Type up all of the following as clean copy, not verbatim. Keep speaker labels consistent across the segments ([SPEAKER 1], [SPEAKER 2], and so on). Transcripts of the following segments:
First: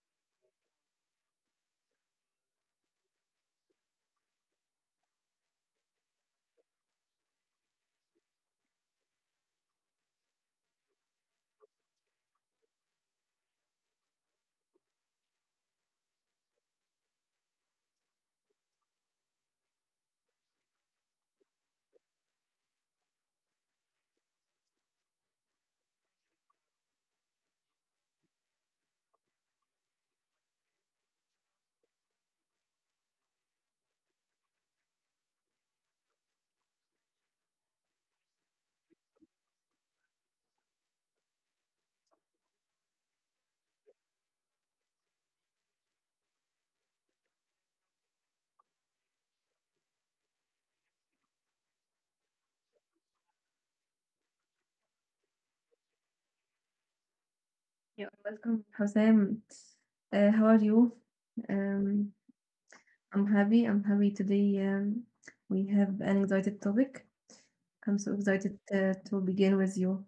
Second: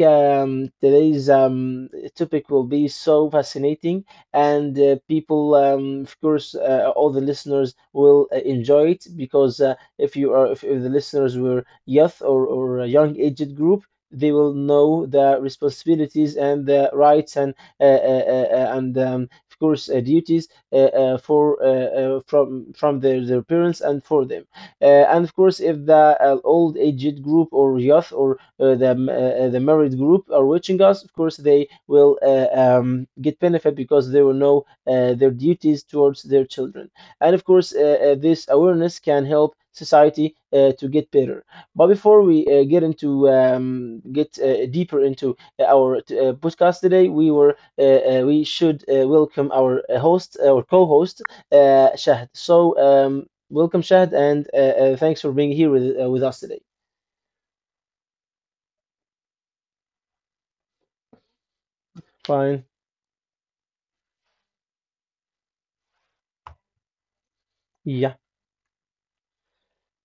[SPEAKER 1] today's topic will be so fascinating, and people, of course, all the listeners will enjoy it, because if the listeners were youth or a young aged group, they will know their responsibilities and their rights, and of course duties for from their parents and for them uh, and of course, if the old aged group or youth, or the married group are watching us, of course they will get benefit, because they will know their duties towards their children, and of course this awareness can help society to get better. But before we get into get deeper into our podcast today, we should welcome our host, our co-host, Shahd. So welcome, Shahd, and thanks for being here with us today.
[SPEAKER 2] You're welcome, Hossein. How are you? Um,
[SPEAKER 1] Fine.
[SPEAKER 2] I'm happy. I'm happy today. We have an excited topic. I'm so
[SPEAKER 1] Yeah.
[SPEAKER 2] excited to begin with you.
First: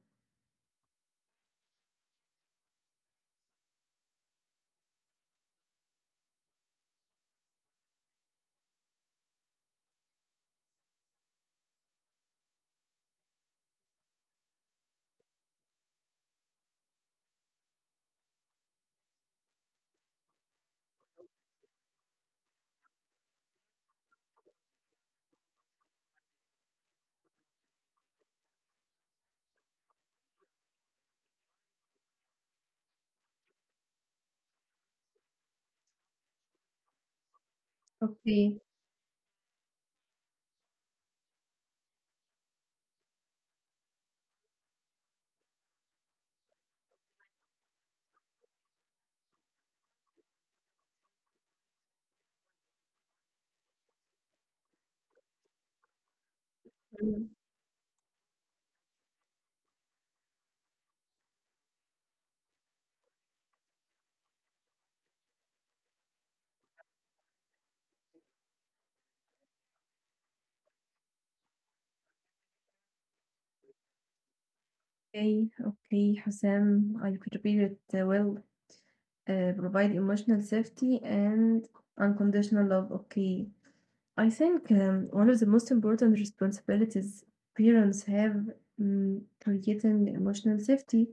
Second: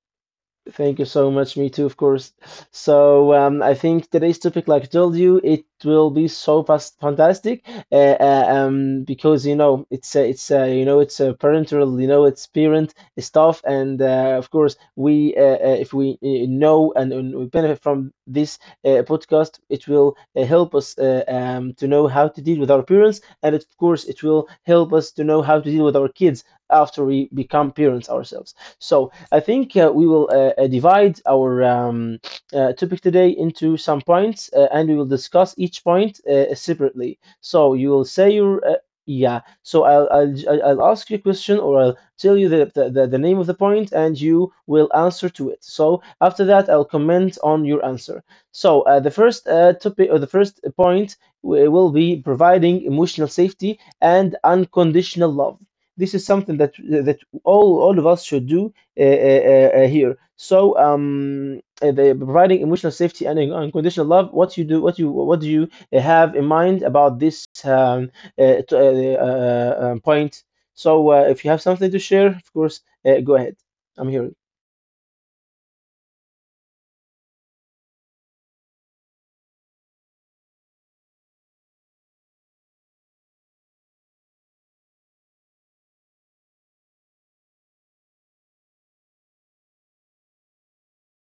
[SPEAKER 1] Thank you so much. Me too, of course. So I think today's topic, like I told you, it will be so fast fantastic. Because you know you know it's a parental, you know it's parent stuff, and of course we if we know, and we benefit from this podcast, it will help us to know how to deal with our parents, and of course it will help us to know how to deal with our kids after we become parents ourselves. So I think we will divide our topic today into some points, and we will discuss each point separately. So you will say
[SPEAKER 2] Okay.
[SPEAKER 1] your yeah. So I'll ask you a question, or I'll tell you the name of the point, and you will answer to it. So after that, I'll comment on your answer. So the first topic, or the first point, we will be providing emotional safety and unconditional love. This is something that
[SPEAKER 2] Mm.
[SPEAKER 1] all of us should do here. So the providing emotional safety and unconditional love. What you do, what you what do you have in mind about this point? So if you have something to share, of course, go ahead. I'm here.
[SPEAKER 2] Okay. Okay, Hossein. I prepared it well. Provide emotional safety and unconditional love. Okay. I think one of the most important responsibilities parents have, creating emotional safety.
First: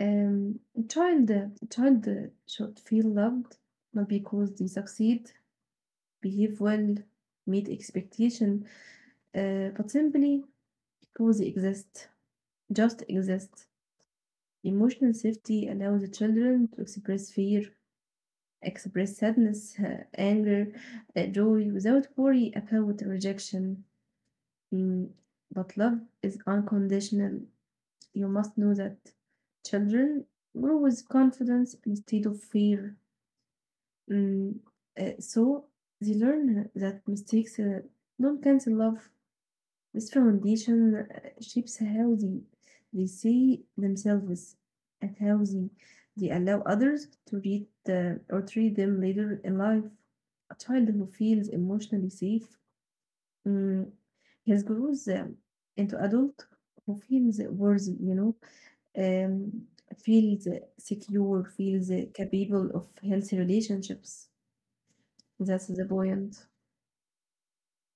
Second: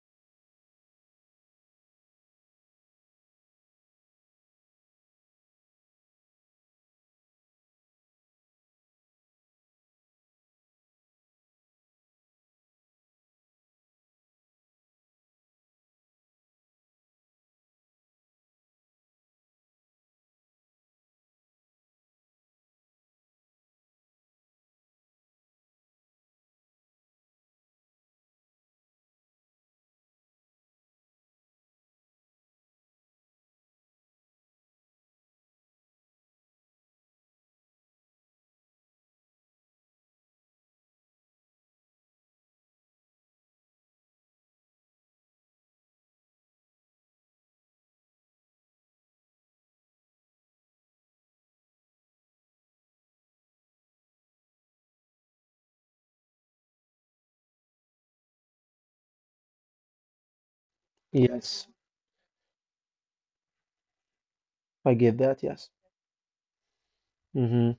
[SPEAKER 2] A child should feel loved, not because they succeed, behave well, meet expectation, but simply because they exist, just exist. Emotional safety allows the children to express fear, express sadness, anger, joy without worry about rejection. Mm, but love is unconditional. You must know that children grow with confidence instead of fear. Mm, so they learn that mistakes don't cancel love. This foundation shapes how they see themselves and how they allow others to read or treat them later in life. A child who feels emotionally safe, mm, has grows into adult who feels worthy, you know, um, feels secure,
[SPEAKER 1] Yes,
[SPEAKER 2] feels capable of healthy relationships.
[SPEAKER 1] I get that.
[SPEAKER 2] That's the
[SPEAKER 1] Yes.
[SPEAKER 2] point.
[SPEAKER 1] Mm-hmm.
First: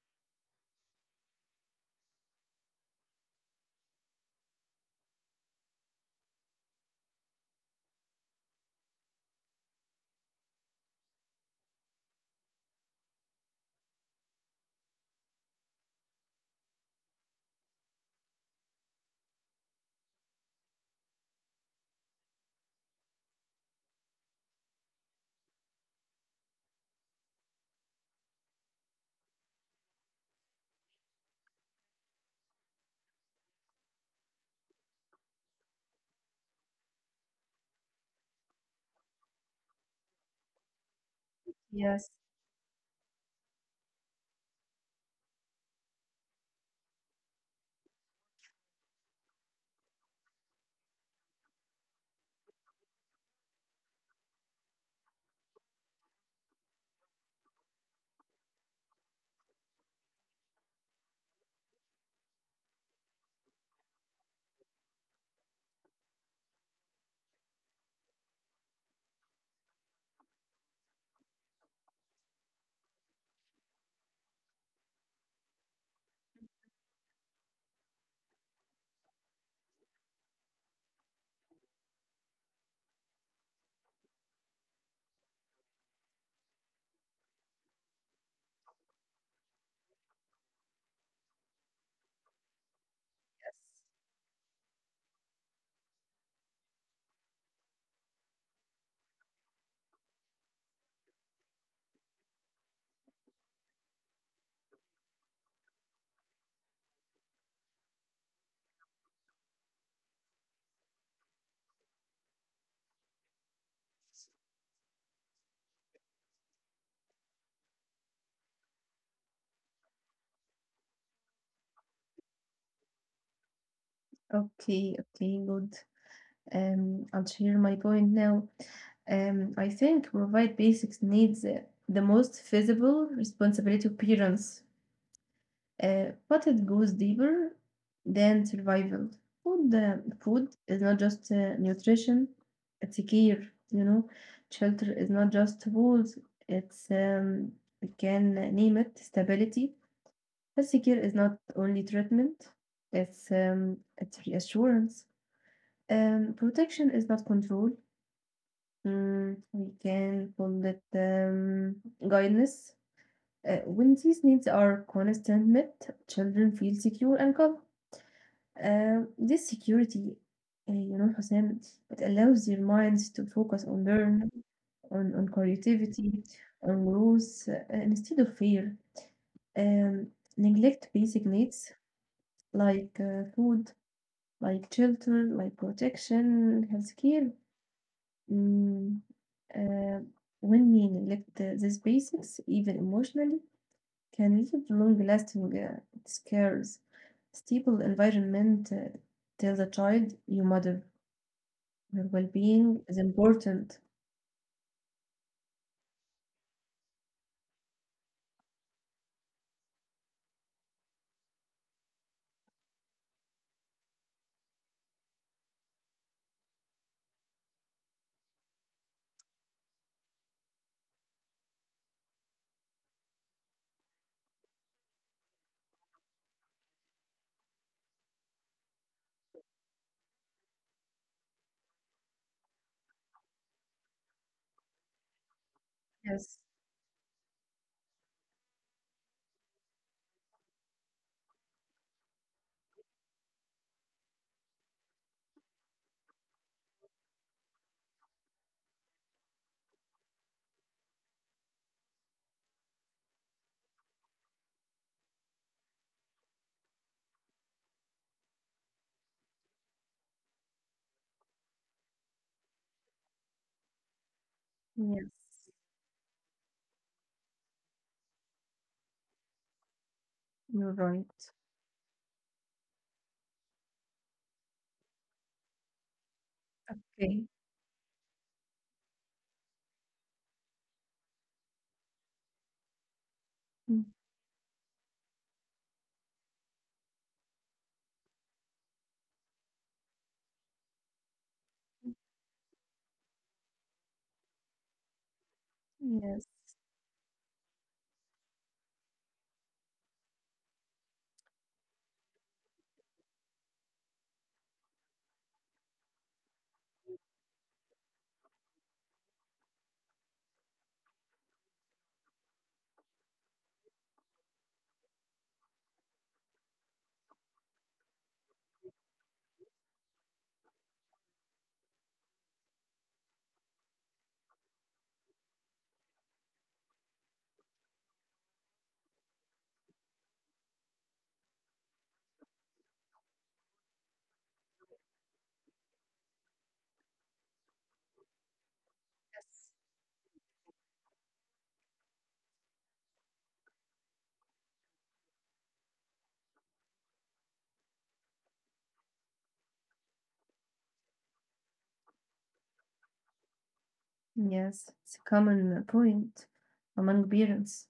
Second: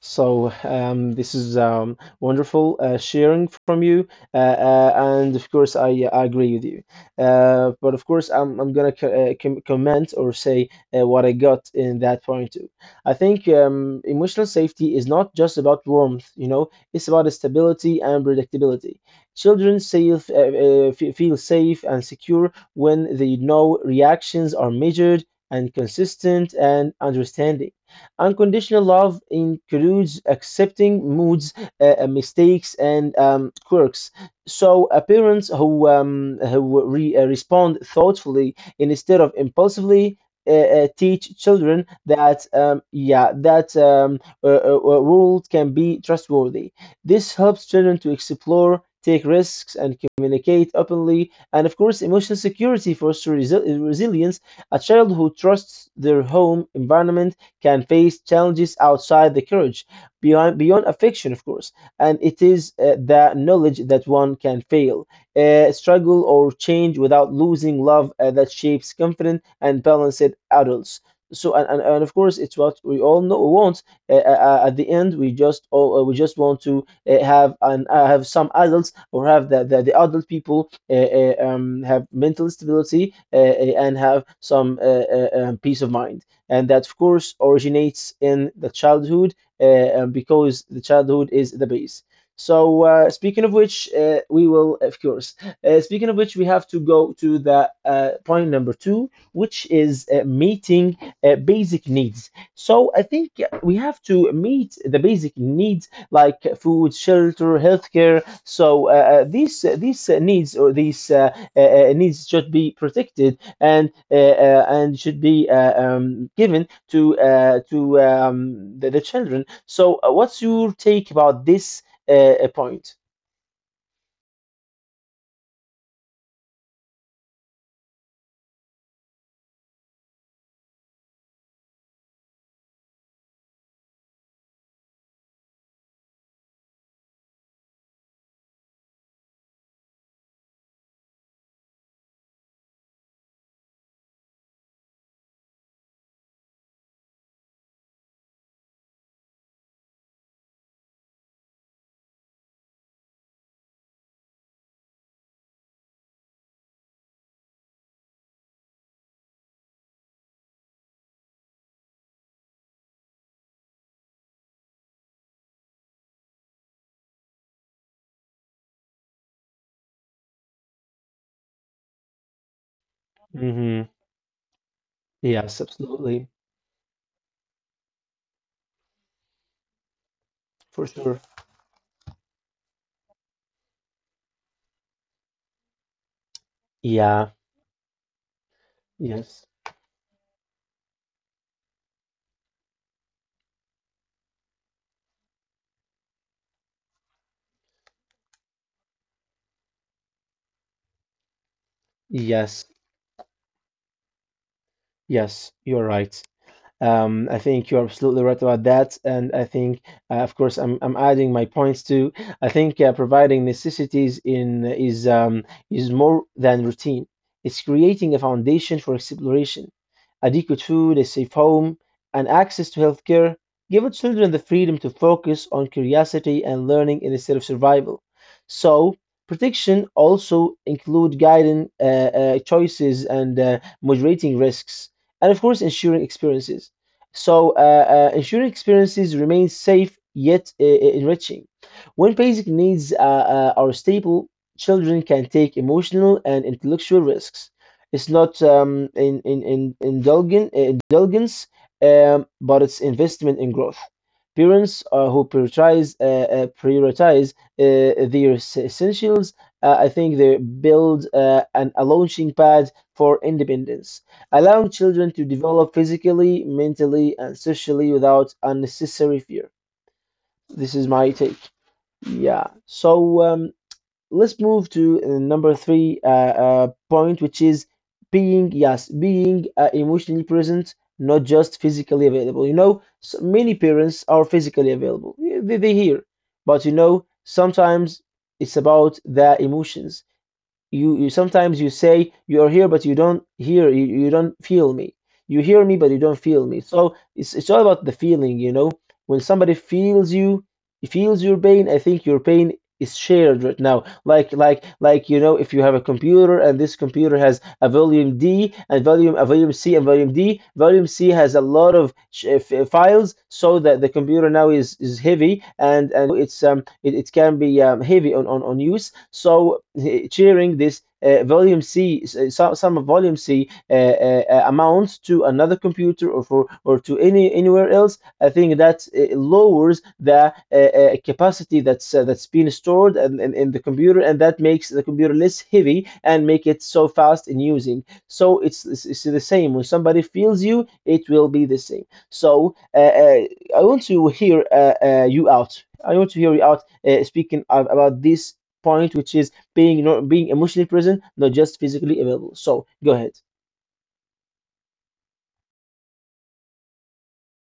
[SPEAKER 1] So this is wonderful sharing from you, and of course I agree with you. But of course, I'm gonna comment or say what I got in that point too. I think emotional safety is not just about warmth, you know, it's about stability and predictability. Children feel safe and secure when they know reactions are measured and consistent and understanding. Unconditional love includes accepting moods, mistakes, and quirks. So, parents who respond thoughtfully instead of impulsively teach children
[SPEAKER 2] Yes.
[SPEAKER 1] that, yeah, that world can be trustworthy. This helps children to explore, take risks, and communicate openly. And of course, emotional security fosters resilience. A child who trusts their home environment can face challenges outside the courage, beyond affection, of course. And it is the knowledge that one can fail, struggle, or change without losing love that shapes confident and balanced adults. So and of course, it's what we all know want. At the end, we just want to have some adults, or have the adult people have mental stability, and have some peace of mind, and that of course originates in the childhood, because the childhood is the base. So speaking of
[SPEAKER 2] Yes.
[SPEAKER 1] which, we will, of course. Speaking of which, we have to go to the point number two, which is meeting basic needs. So I think we have to meet the basic needs like food, shelter, healthcare. So these needs, or these needs, should be protected, and should be given to the children. So, what's your take about this uh, point?
[SPEAKER 2] Okay, okay, good. I'll share my point now. I think provide basics needs, the most visible responsibility of parents, but it goes deeper than survival. Food is not just nutrition; it's a care. You know, shelter is not just walls; it's, we can name it, stability. Health care is not only treatment; it's reassurance. Protection is not control; mm, we can call it, guidance. When these needs are constant met, children feel secure and calm. This security, you know, Hussein, it allows their minds to focus on
[SPEAKER 1] Hmm.
[SPEAKER 2] learn, on
[SPEAKER 1] Yes,
[SPEAKER 2] creativity,
[SPEAKER 1] absolutely,
[SPEAKER 2] mm, on growth, instead of fear. Um, Neglect
[SPEAKER 1] for sure.
[SPEAKER 2] basic needs like food, like shelter, like protection, healthcare.
[SPEAKER 1] Yeah. Yes.
[SPEAKER 2] Uh, when we neglect these basics, even emotionally, can lead to long-lasting scares. Stable environment tells a child, your mother, your
[SPEAKER 1] Yes.
[SPEAKER 2] well-being is important.
[SPEAKER 1] Yes. You're right. I think you're absolutely right about that, and I think, of course, I'm adding my points too. I think providing necessities in is more than routine. It's creating a foundation for exploration: adequate food, a safe home, and access to healthcare. Give our children the freedom to focus on curiosity and learning instead of survival. So protection also include guiding choices, and moderating risks, and of course
[SPEAKER 2] Yes.
[SPEAKER 1] ensuring experiences remain safe yet enriching. When basic needs are stable, children can take emotional and intellectual risks. It's not indulgence, but it's investment in growth. Parents who prioritize their essentials, I think they build a launching pad for independence, allowing children
[SPEAKER 2] Yes,
[SPEAKER 1] to develop physically, mentally, and socially without unnecessary fear.
[SPEAKER 2] you're
[SPEAKER 1] This is
[SPEAKER 2] right.
[SPEAKER 1] my take. Yeah. So let's move to number three
[SPEAKER 2] Okay.
[SPEAKER 1] point, which is being emotionally present, not just physically available. You know, s many
[SPEAKER 2] Mm.
[SPEAKER 1] parents are physically available. Yeah, they hear, but, you know, sometimes it's about their emotions. You sometimes you say you're here, but you don't hear. You don't feel me. You hear me, but you
[SPEAKER 2] Yes,
[SPEAKER 1] don't feel me. So it's all about the feeling, you know. When somebody feels you, feels your pain, I think your pain is shared right now. Like, you know, if you have a computer, and this computer has a volume D and volume a volume C and volume D, volume C has a lot of files, so that the computer now is heavy, and it can be heavy on use. So, sharing this. Volume C, some volume C amounts to another computer, or to anywhere else. I think that lowers the capacity that's been stored in the computer, and that makes the computer less heavy and make it so fast in using. So it's the
[SPEAKER 2] yes.
[SPEAKER 1] same. When somebody feels you, it will be the same. So uh, I want to hear you out. I want to hear you out, speaking of, about this point, which is being, not being, emotionally present, not just physically available. So go ahead.
[SPEAKER 2] Yes, it's a common point among parents.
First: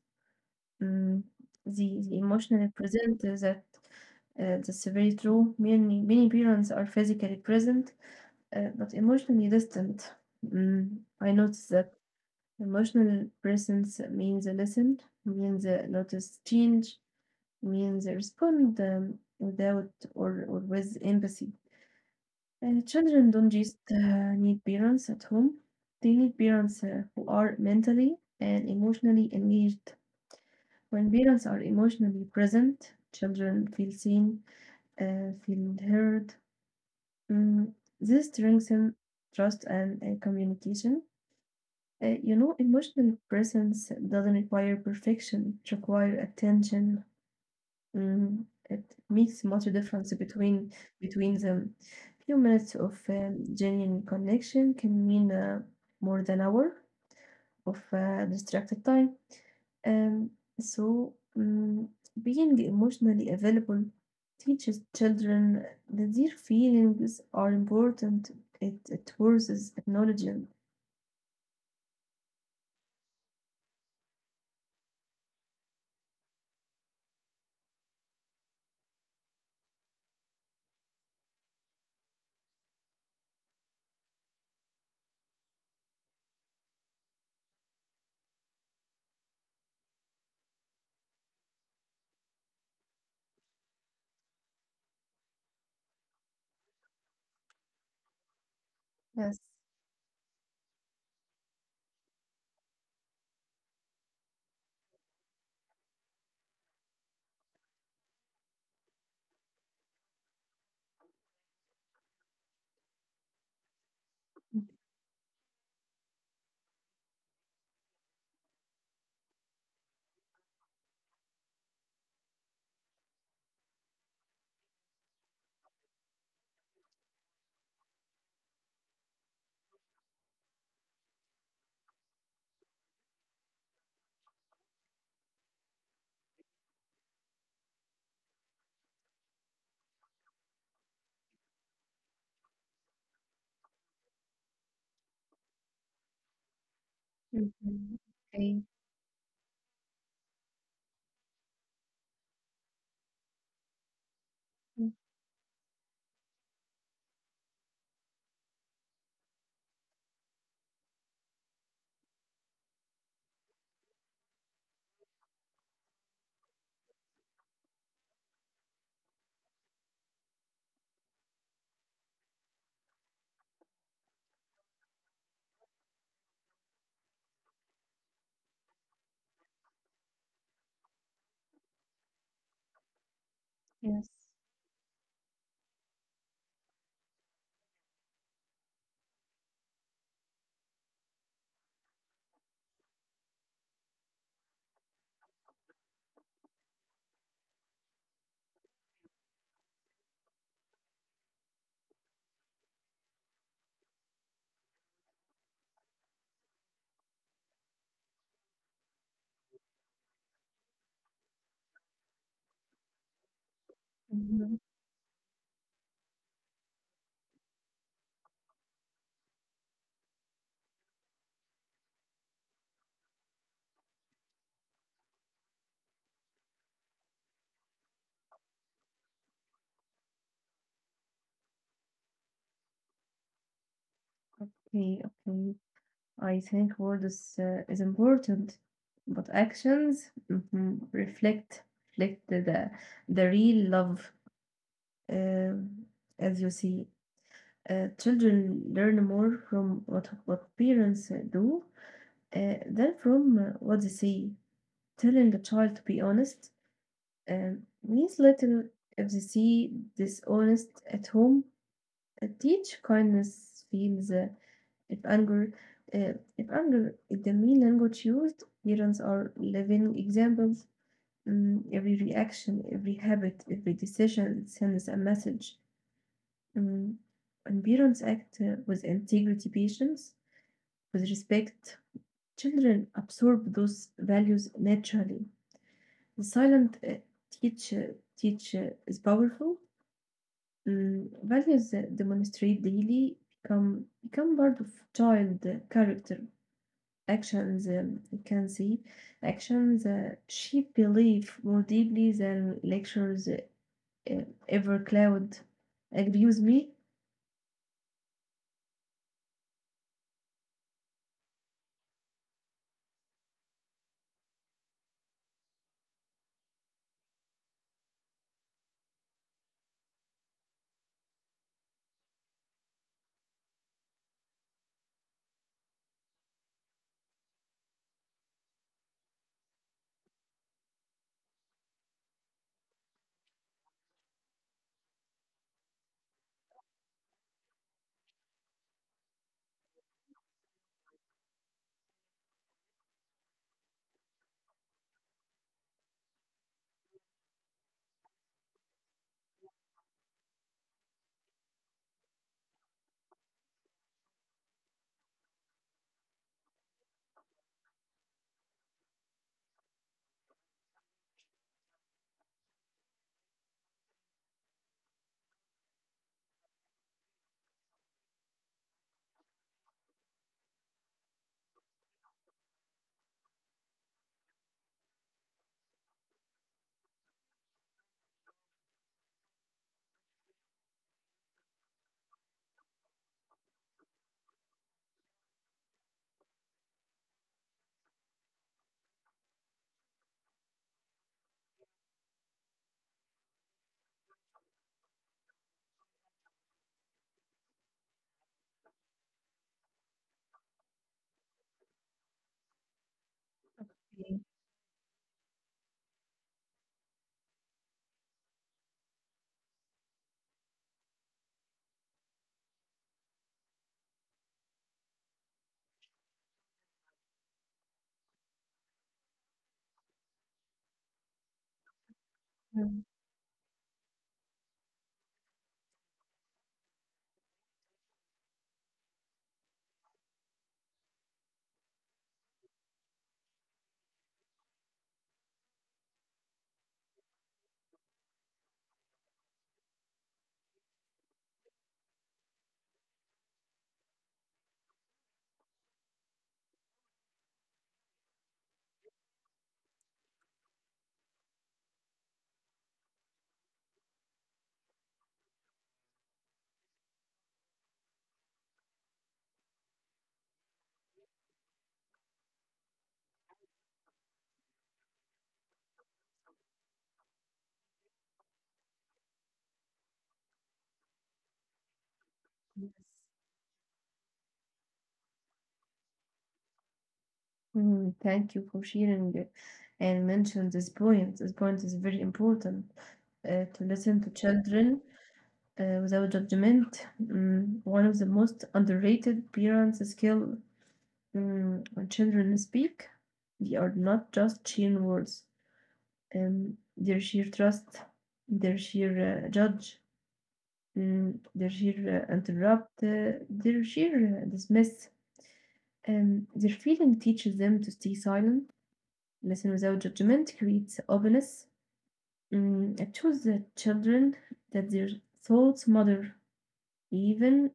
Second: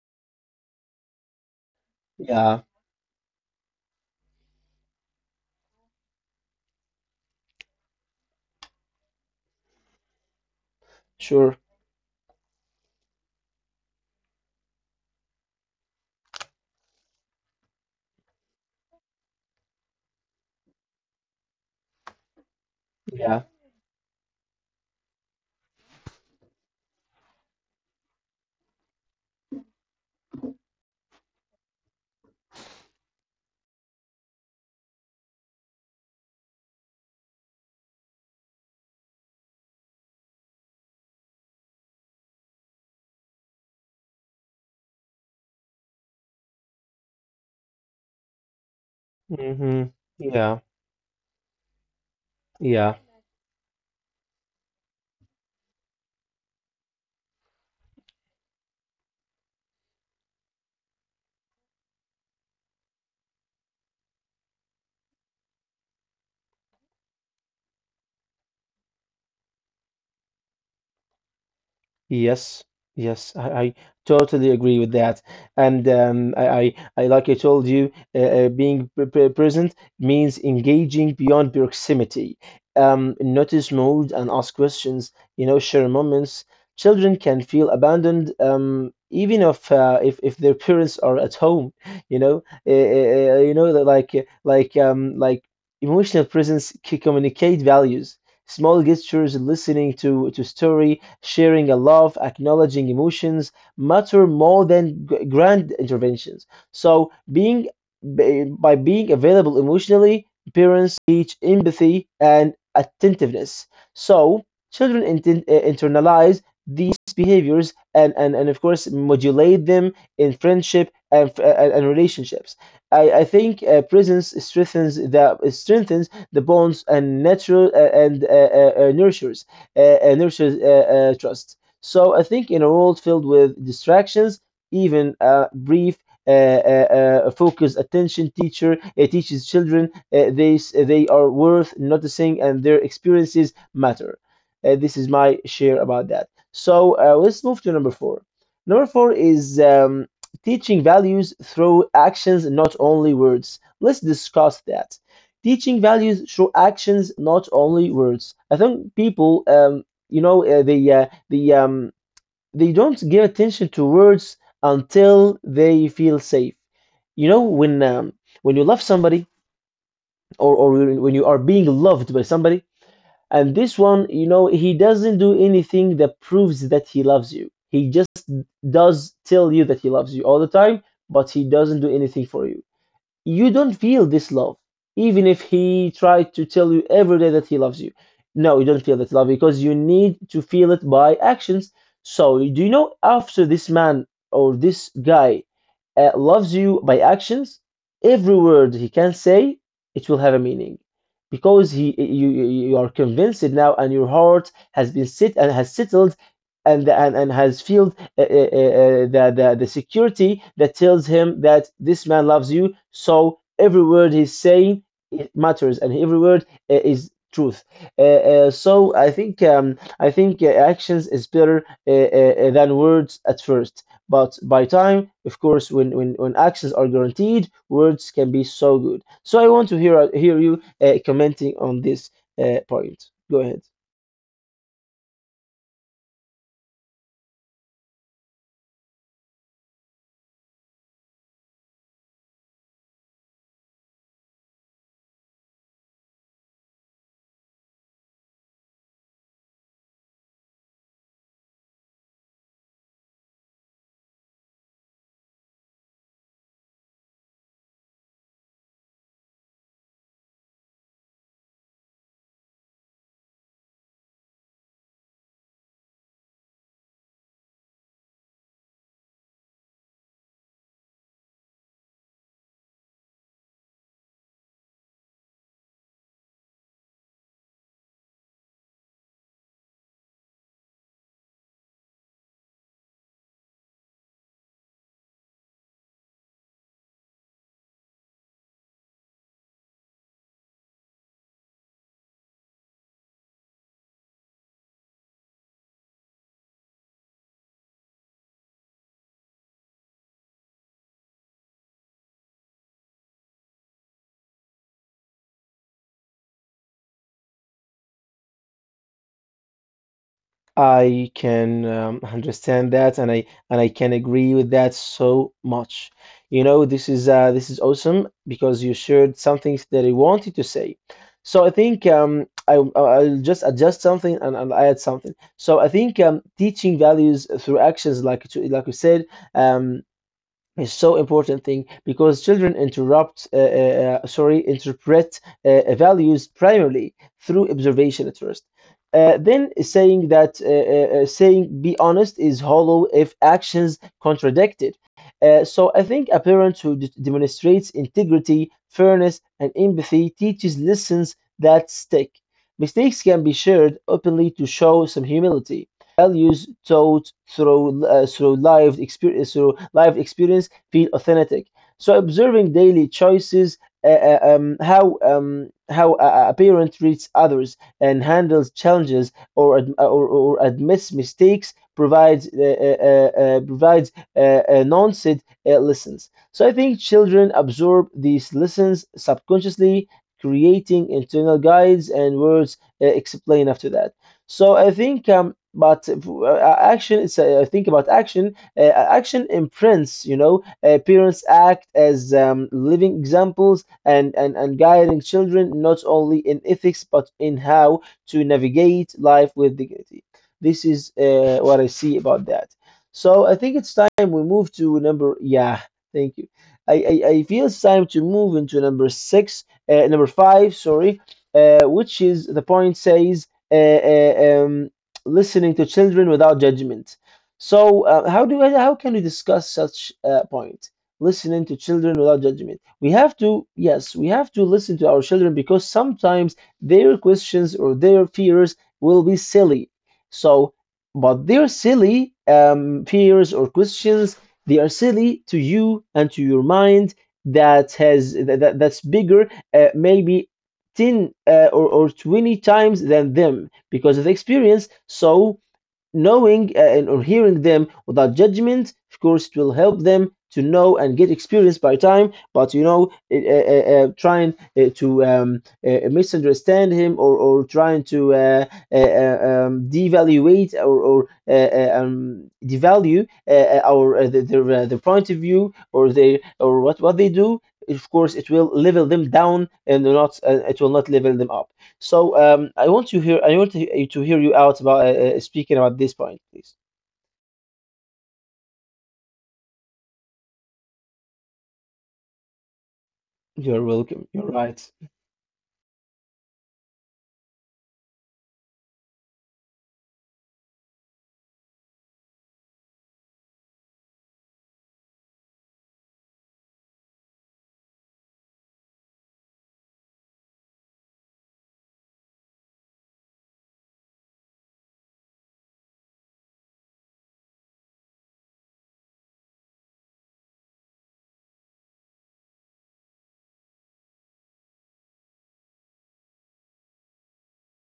[SPEAKER 2] Mm, the
[SPEAKER 1] Yeah,
[SPEAKER 2] emotionally present is that, that's very true. Many parents are physically present, but emotionally distant. Mm, I
[SPEAKER 1] sure.
[SPEAKER 2] notice that emotional presence means a listen, means a notice change, means a respond, without or or with empathy. Children
[SPEAKER 1] Yeah.
[SPEAKER 2] don't just need parents at home; they need parents who are mentally and emotionally engaged. When parents are emotionally present, children feel seen, feel heard. Mm, this strengthens trust and communication. You know, emotional presence doesn't require perfection, it requires attention. Mm, it makes much
[SPEAKER 1] Hmm.
[SPEAKER 2] difference between
[SPEAKER 1] Yeah.
[SPEAKER 2] between them. Few minutes of
[SPEAKER 1] Yeah.
[SPEAKER 2] genuine connection can mean more than hour of distracted time. Um, so, mm, being emotionally available teaches children that their feelings are important. It forces acknowledgement.
[SPEAKER 1] Yes, yes, I totally agree with that. And like I told you, being present means engaging beyond proximity. Notice mood and ask questions, you know, share moments. Children can feel abandoned, even if their parents are at home. You know, you know that, like um, like emotional presence can communicate values. Small
[SPEAKER 2] Yes.
[SPEAKER 1] gestures, listening to story, sharing a love, acknowledging emotions matter more than grand interventions. So being by being available emotionally, parents teach empathy and attentiveness. So children internalize these behaviors, and of course modulate them in friendship and relationships. I think presence strengthens the bonds, and natural and nurtures trust. So I think in a world filled with distractions, even a brief uh, focused attention teacher teaches children they are worth noticing and their experiences matter. This is my share about that. So let's move to
[SPEAKER 2] Mhm.
[SPEAKER 1] number four.
[SPEAKER 2] Okay.
[SPEAKER 1] Number four is teaching values through actions, not only words. Let's discuss
[SPEAKER 2] Mm.
[SPEAKER 1] that. Teaching values through actions, not only words. I think people, you know, they don't give attention to words until they feel safe. You know, when you love somebody, or when you are being loved by somebody, and this one, you know, he doesn't do anything that proves that he loves you. He just does tell you that he loves you all the time, but he doesn't do anything for you, you don't feel
[SPEAKER 2] Yes.
[SPEAKER 1] this love, even if he tried to tell you every day that he loves you. No, you don't feel that love because you need to feel it by actions. So do you know, after this man or this guy loves you by actions, every word he can say, it will have a meaning because he you you you are convinced now and your heart has been sit and has settled and has felt the security that tells him that this man loves you. So every word he's
[SPEAKER 2] Mhm.
[SPEAKER 1] saying, it matters, and every word is truth. So I think actions is better than words at first. But by time, of course, when actions are guaranteed, words can be so good. So I want to hear you commenting on this point. Go ahead.
[SPEAKER 2] Okay. Okay. I think words is important, but actions, mhm, reflect reflect the real love. Uh, as you see, children learn more from what parents do than from what they see. Telling a child to be honest, means little if they see dishonest at home. Teach kindness feels. If anger, uh, if anger is the main language used, parents are living examples. Mm, every reaction, every habit, every decision sends a message. Mm, and parents act with integrity, patience, with respect. Children absorb those values naturally. The silent teach uh, teach is powerful. Mm, values demonstrate daily, become become part of child character. Actions, you can see actions she believe more deeply than lectures ever cloud. Agree with me?
[SPEAKER 1] I can understand that, and I can agree with that so much. You know, this is awesome because you shared some things that I wanted to say. So I think I'll just adjust something and add something. So I think teaching values through actions, like you said, um, is so important thing because children interrupt sorry, interpret values primarily through observation at first, then saying that saying be honest is hollow if actions contradict it. So I think a parent who demonstrates integrity, fairness and empathy teaches lessons that stick. Mistakes can be shared openly to show some humility. Values taught through through lived experience, through life experience, feel authentic. So observing daily choices, how a parent treats others and handles challenges, or or admits mistakes, provides provides non-said lessons. So I think children absorb these lessons subconsciously, creating internal guides, and words explain after that. So I think, but action. It's I think about action. Action imprints, you know, parents act as living examples, and guiding children, not only in ethics but in how to navigate life with dignity. This is what I see about that. So I think it's
[SPEAKER 2] Okay.
[SPEAKER 1] time we move to number, yeah, thank you. I feel it's time to move into number six, number five, sorry, which is the point, says listening to children without judgment. So, how can we discuss such a point? Listening to children without judgment.
[SPEAKER 2] Mm.
[SPEAKER 1] We have to, yes, we have to listen to our children because sometimes their questions or their fears will be silly. So, but their silly fears or questions, they are silly to you and to your mind that has that's bigger, maybe 10 or 20 times than them because of the experience. So knowing and or hearing them without judgment, of course it will help them to know and get experience by time. But you know, trying to misunderstand him, or trying to devaluate, or devalue their point of view, or they, or what they do, of course it will level them down, and not it will not level them up. So I want to hear, I want to hear you out about speaking about this point, please.
[SPEAKER 2] Mm, thank you for sharing it and mention this point. This point is very important to
[SPEAKER 1] You're
[SPEAKER 2] listen to
[SPEAKER 1] welcome. You're right.
[SPEAKER 2] children without judgment. Mm, one of the most underrated parents skill. Mm, when children speak, they are not just sheer words. Their sheer trust, their sheer judge, mm, their sheer interrupt, their sheer dismiss. Their feeling teaches them to stay silent, listen without judgment, creates openness. Mm, it shows the children that their thoughts matter, even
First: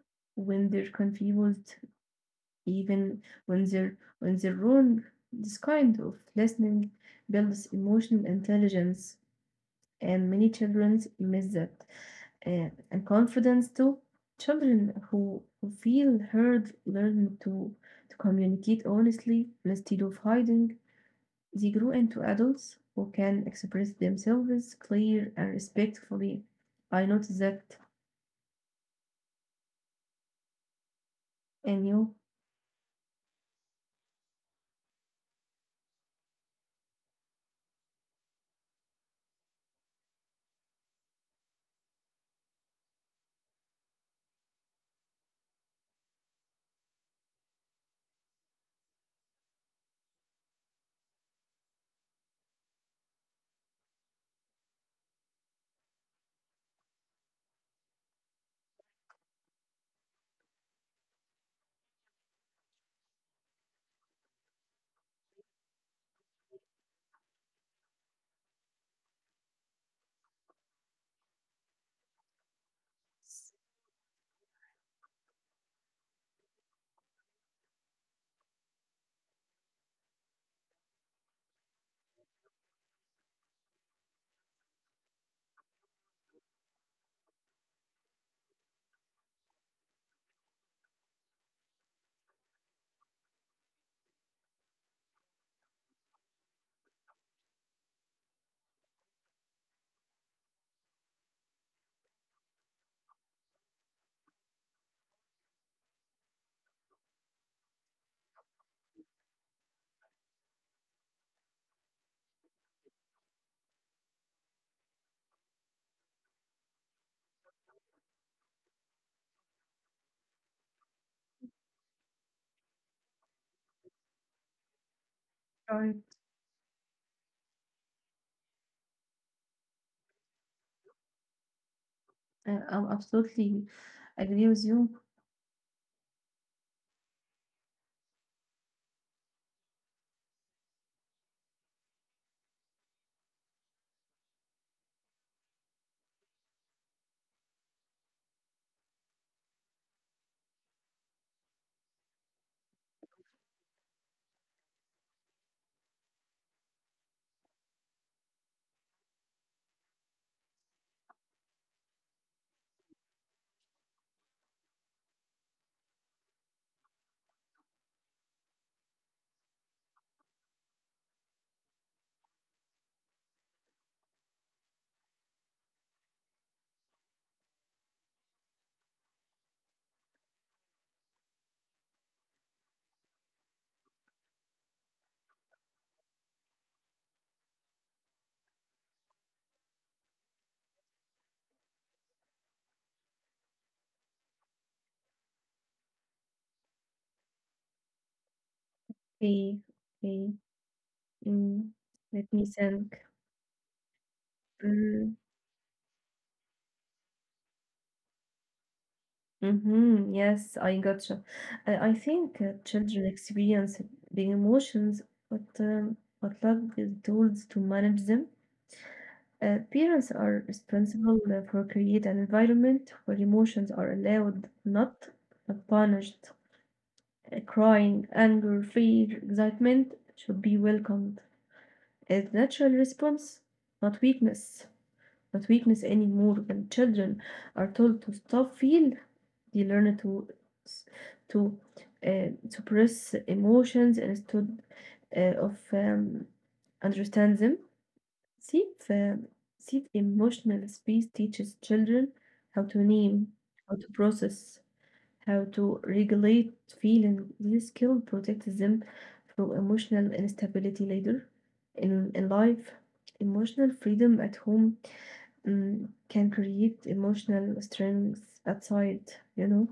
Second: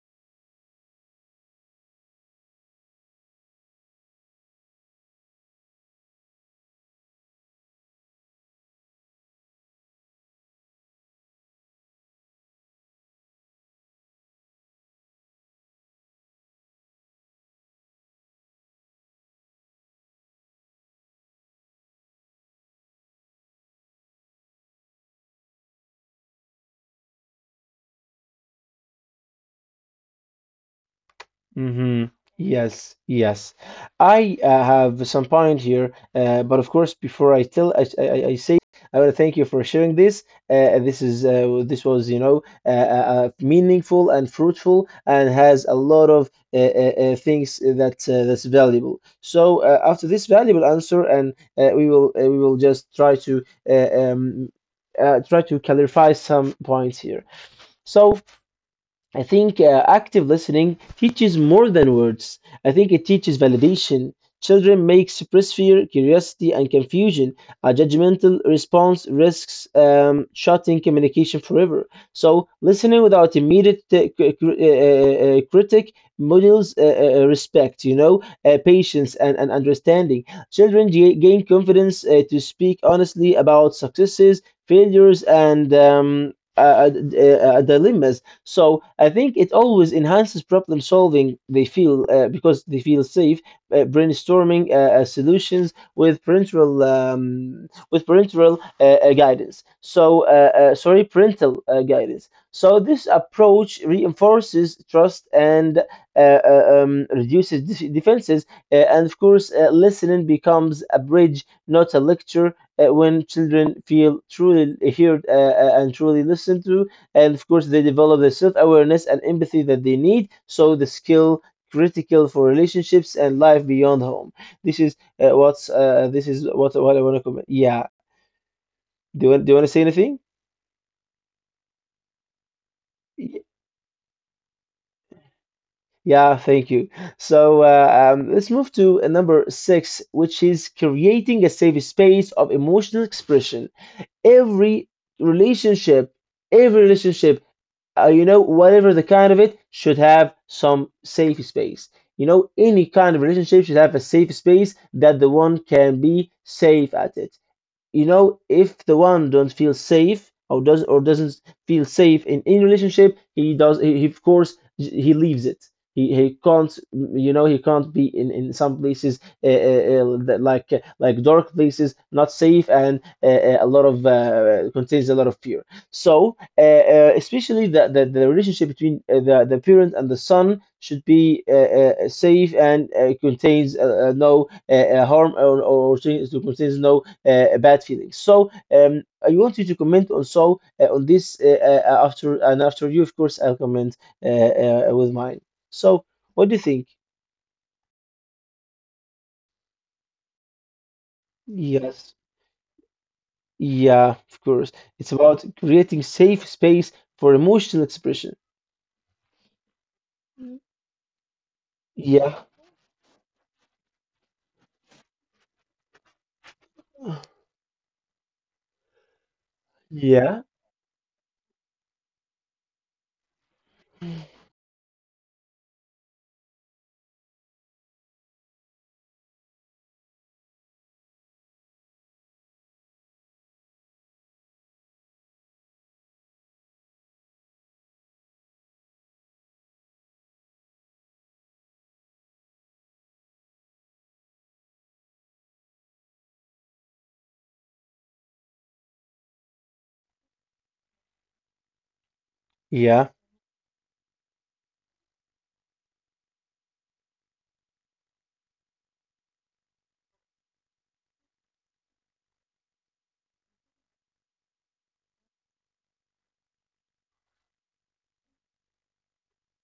[SPEAKER 2] when they're confused, even when they're wrong. This kind of listening builds emotional intelligence, and many children miss that. And confidence too. Children who feel heard learn to communicate honestly instead of hiding. They grow into adults who can express themselves clear and respectfully. I noticed that, and you.
[SPEAKER 1] Hmm. Yes, yes. I have some point here, but of course, before I tell, I say, I want to thank you for sharing this. This is this was, you know, meaningful and fruitful, and has a lot of things that that's valuable. So after this valuable answer, and we will just try to uh, um, try to clarify some points here. So I think active listening teaches more than words. I think it teaches validation. Children may express fear, curiosity, and confusion. A judgmental response risks shutting communication forever. So, listening without immediate critic models respect, you know, patience, and understanding. Children gain confidence to speak honestly about successes, failures, and dilemmas. So I think it always enhances problem solving. They feel because they feel safe brainstorming solutions with parental guidance. So sorry, parental guidance. So this approach reinforces trust and reduces defenses, and of course, listening becomes a bridge, not a lecture. When children feel truly heard, and truly listened to, and of course they develop the self-awareness and empathy that they need. So the skill, critical for relationships and life beyond home, this is what's
[SPEAKER 2] Right.
[SPEAKER 1] this is what I want to comment. Yeah, do you, do you want to say anything?
[SPEAKER 2] I'm
[SPEAKER 1] Y-
[SPEAKER 2] absolutely agree with you.
[SPEAKER 1] yeah, thank you. So let's move to number six, which is creating a safe space of emotional expression. Every relationship, every relationship, you know, whatever the kind of it, should have some safe space. You know, any kind of relationship should have a safe space that the one can be safe at it. You know, if the one don't feel safe, or does, or doesn't feel safe in any relationship, he does, he of course he leaves it. He can't, you know, he can't be in some places, like dark places, not safe, and a lot of contains a lot of fear. So especially the relationship between the parent and the son should be safe, and contains no harm, contains no bad feelings. So I want you to comment also on this, after, and after you, of course, I'll comment with mine. So what do you think?
[SPEAKER 2] Okay, okay. Mm, let
[SPEAKER 1] Yes,
[SPEAKER 2] me think.
[SPEAKER 1] yeah, of course.
[SPEAKER 2] Mm.
[SPEAKER 1] It's about creating safe space for emotional expression.
[SPEAKER 2] Hmm, yes, I gotcha. I think
[SPEAKER 1] Yeah,
[SPEAKER 2] children experience the emotions, but um, but lack the tools to manage them. Parents are
[SPEAKER 1] yeah,
[SPEAKER 2] responsible for create an environment where emotions are allowed, not not punished. Crying, anger, fear, excitement should be welcomed as natural response, not weakness. Not weakness anymore. When children are told to stop feel, they learn to suppress emotions instead of understand them. See, if, see, emotional space teaches children how to name,
[SPEAKER 1] yeah.
[SPEAKER 2] how to process, how to regulate feeling. This skill protects them from emotional instability later in life. Emotional freedom at home, mm, can create emotional strength outside, you know.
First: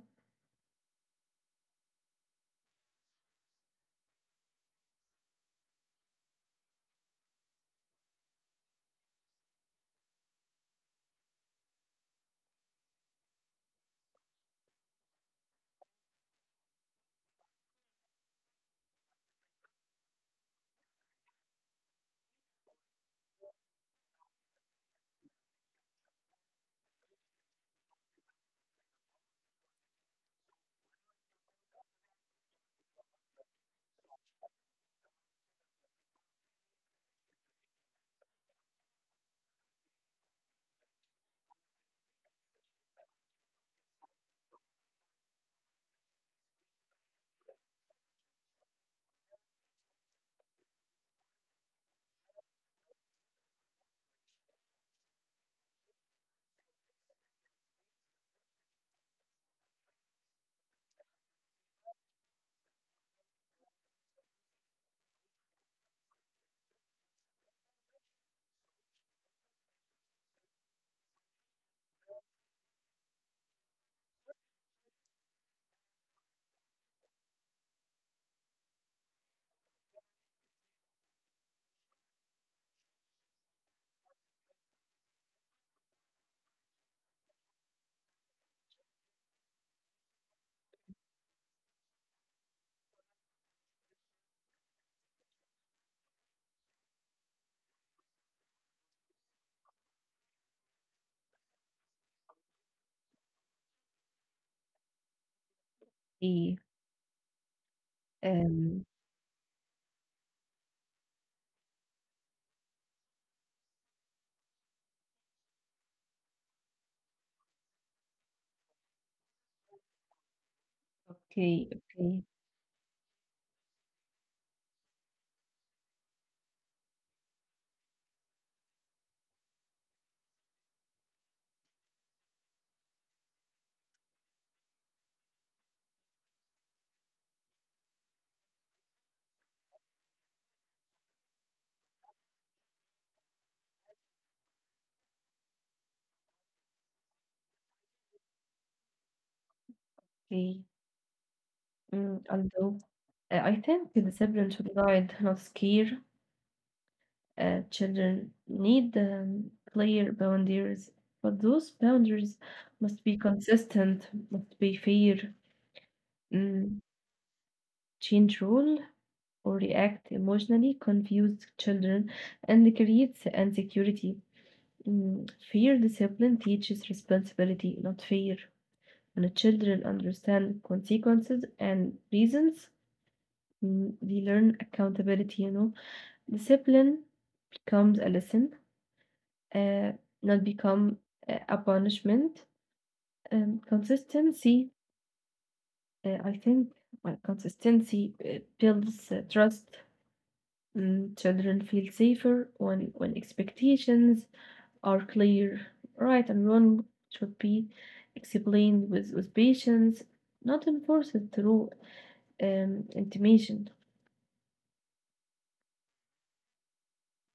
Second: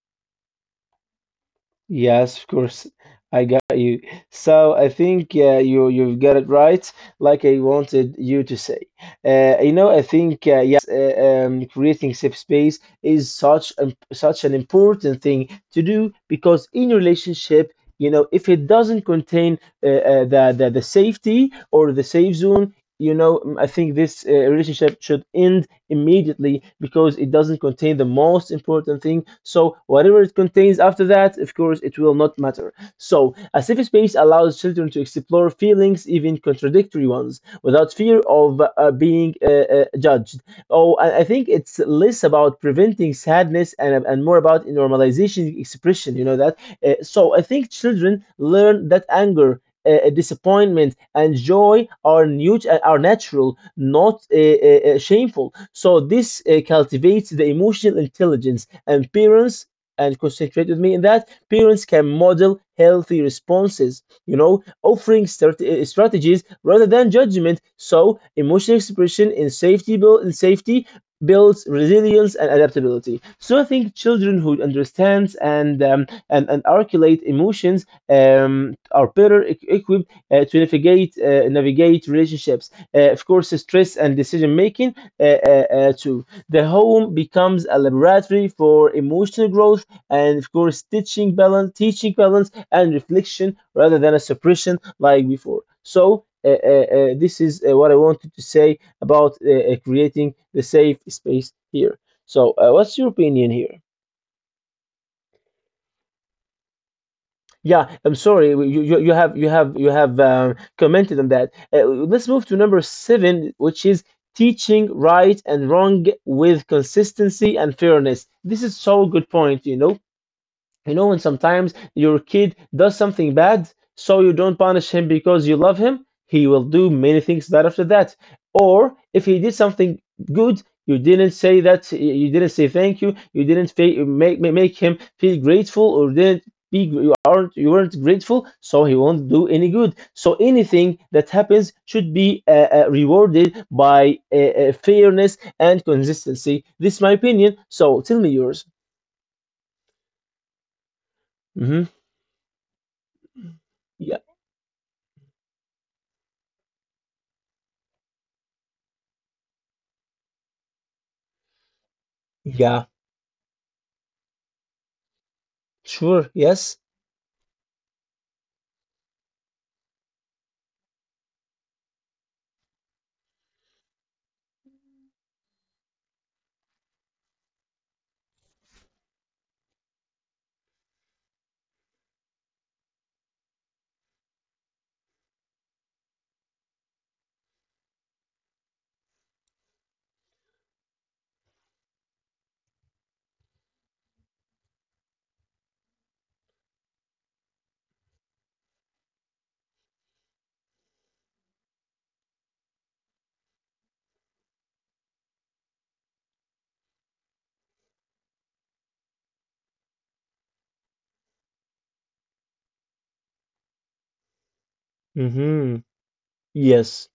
[SPEAKER 1] Yes, of course. I got you. So I think you, you've got it right, like I wanted you to say. You know, I think yes, creating safe space is such such an important thing to do, because in relationship, you know, if it doesn't contain the safety, or the safe zone, you know, mm, I think this relationship should end immediately, because it doesn't contain the most important thing. So whatever it contains after that, of course, it will not matter. So a safe space allows children to explore feelings, even contradictory ones, without fear of being judged. Oh, I think it's less about preventing sadness, and more about normalization expression. You know that. So I think children learn that anger, disappointment and joy are new, are natural, not shameful. So this cultivates the emotional intelligence, and parents, and concentrate with me in that, parents can model healthy responses, you know, offering strategies rather than judgment. So emotional expression in safety, builds resilience and adaptability. So I think children who understands and and articulate emotions are better equipped to navigate, navigate relationships. Of course, stress and decision making too. The home becomes a laboratory for emotional growth, and, of course, teaching balance and reflection rather than a suppression like before. So. This is what I wanted to say about creating the safe space here. So, what's your opinion here? Yeah, I'm sorry. You
[SPEAKER 2] Um,
[SPEAKER 1] you, you have you have you have commented on that. Let's move to number seven, which is teaching right and wrong with consistency and fairness. This is so good point. You know, and
[SPEAKER 2] okay,
[SPEAKER 1] sometimes
[SPEAKER 2] okay,
[SPEAKER 1] your kid does something bad, so you don't punish him because you love him, he will do many things bad after that. Or if he did something good, you didn't say that, you didn't say thank you, you didn't make him feel grateful, or didn't be, you weren't grateful, so he won't do any good. So anything that happens should be rewarded by fairness and consistency. This is my opinion. So tell me yours.
[SPEAKER 2] okay.
[SPEAKER 1] Hmm.
[SPEAKER 2] Mm, although I think the
[SPEAKER 1] Yeah.
[SPEAKER 2] children should guide, not scare. Children need clear boundaries, but those boundaries
[SPEAKER 1] Yeah.
[SPEAKER 2] must be consistent, must be fair.
[SPEAKER 1] Sure,
[SPEAKER 2] Mm,
[SPEAKER 1] yes.
[SPEAKER 2] change rule or react emotionally confused children and creates insecurity. Mm, fair discipline teaches responsibility, not fear. When children understand consequences and reasons, mm, they learn accountability, you know. Discipline becomes a lesson, uh, not become a punishment. Consistency, I think, well, consistency builds trust. Mm, children feel safer when expectations are clear. Right and wrong should be explained with patience, not enforced through intimation.
[SPEAKER 1] Hmm. Yes.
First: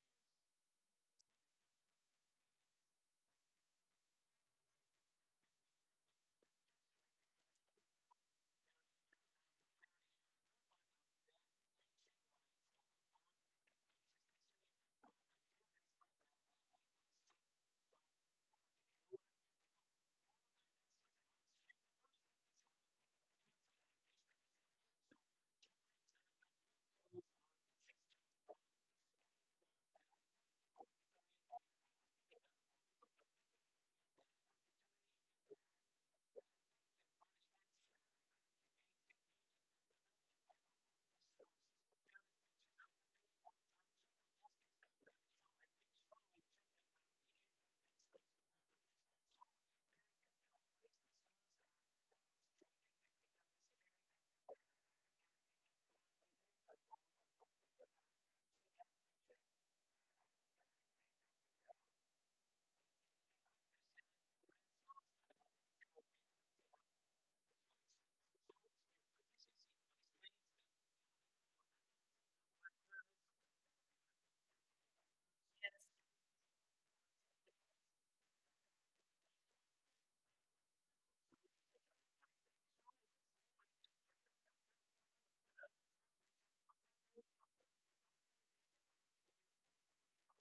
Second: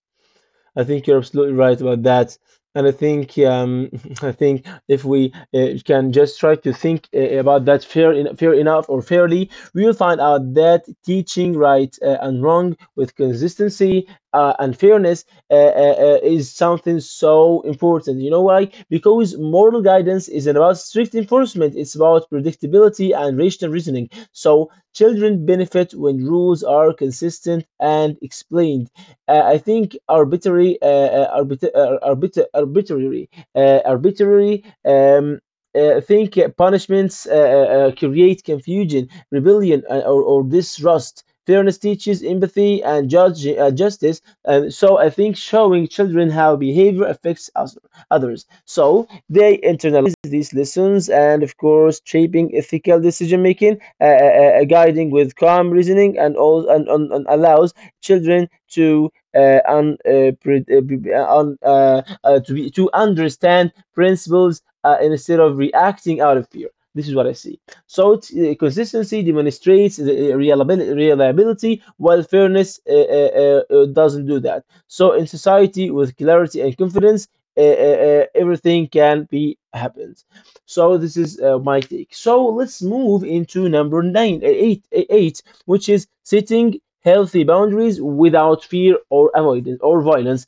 [SPEAKER 1] I think you're absolutely right about that. And I think I think if we can just try to think about that fair enough or fairly, we will find out that teaching right and wrong with consistency and fairness is something so important. You know why? Because moral guidance isn't about strict enforcement; it's about predictability and rational reasoning. So children benefit when rules are consistent and explained. I think arbitrary, arbitrary, arbitrary. Think punishments create confusion, rebellion, or, distrust. Fairness teaches empathy and justice. And so I think showing children how behavior affects us, others. So they internalize these lessons and, of course, shaping ethical decision making, guiding with calm reasoning, and allows children to and pre- b- to be to understand principles instead of reacting out of fear. This is what I see. So consistency demonstrates the reliability, while fairness doesn't do that. So in society with clarity and confidence, everything can be happens. So this is my take. So let's move into eight, eight, which is sitting healthy boundaries without fear or avoidance or violence.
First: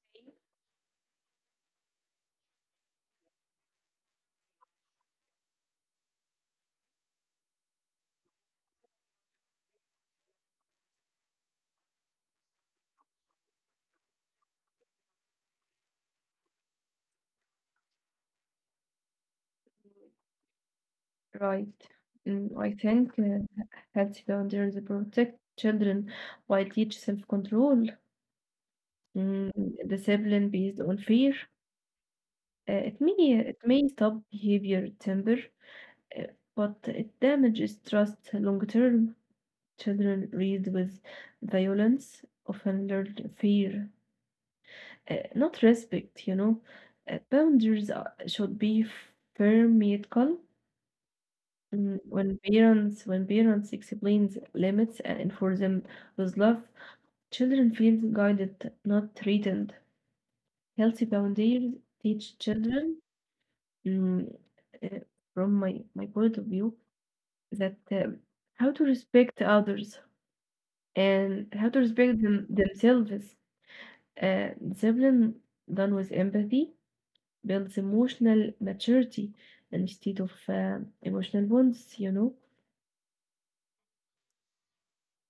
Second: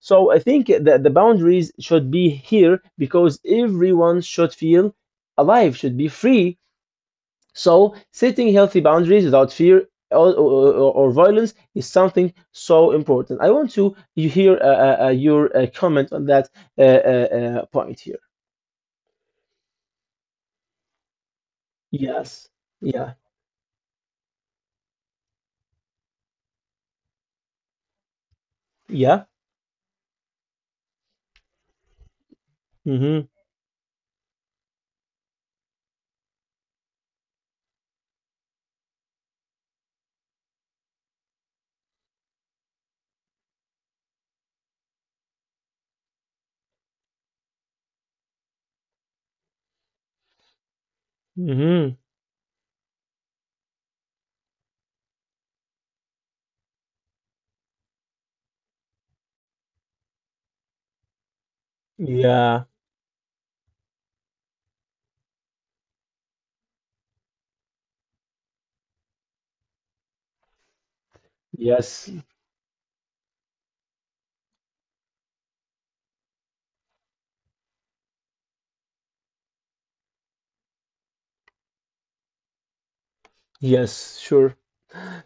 [SPEAKER 1] So I think that the boundaries should be here because everyone should feel alive, should be free. So setting healthy boundaries without fear or violence is something so important. I want to you hear your comment on that point here.
[SPEAKER 2] Right.
[SPEAKER 1] Yes.
[SPEAKER 2] Mm, I
[SPEAKER 1] Yeah.
[SPEAKER 2] think healthy boundaries protect children while teach self-control,
[SPEAKER 1] Yeah.
[SPEAKER 2] mm, discipline based on fear. Uh, it
[SPEAKER 1] Mm-hmm.
[SPEAKER 2] may it may stop behavior temper, uh, but it damages trust long term. Children read with violence, often learn fear, not respect. You know, boundaries are, should be firm yet calm.
[SPEAKER 1] Mm-hmm.
[SPEAKER 2] Mm, when parents, when parents explain limits and enforce them with love, children feel guided, not threatened. Healthy boundaries teach
[SPEAKER 1] Yeah.
[SPEAKER 2] children, mm, uh, from my point of view, that, how to respect others and how to
[SPEAKER 1] Yes.
[SPEAKER 2] respect them, themselves. Discipline done with empathy builds emotional maturity instead of, emotional bonds, you know.
[SPEAKER 1] Yes. Sure.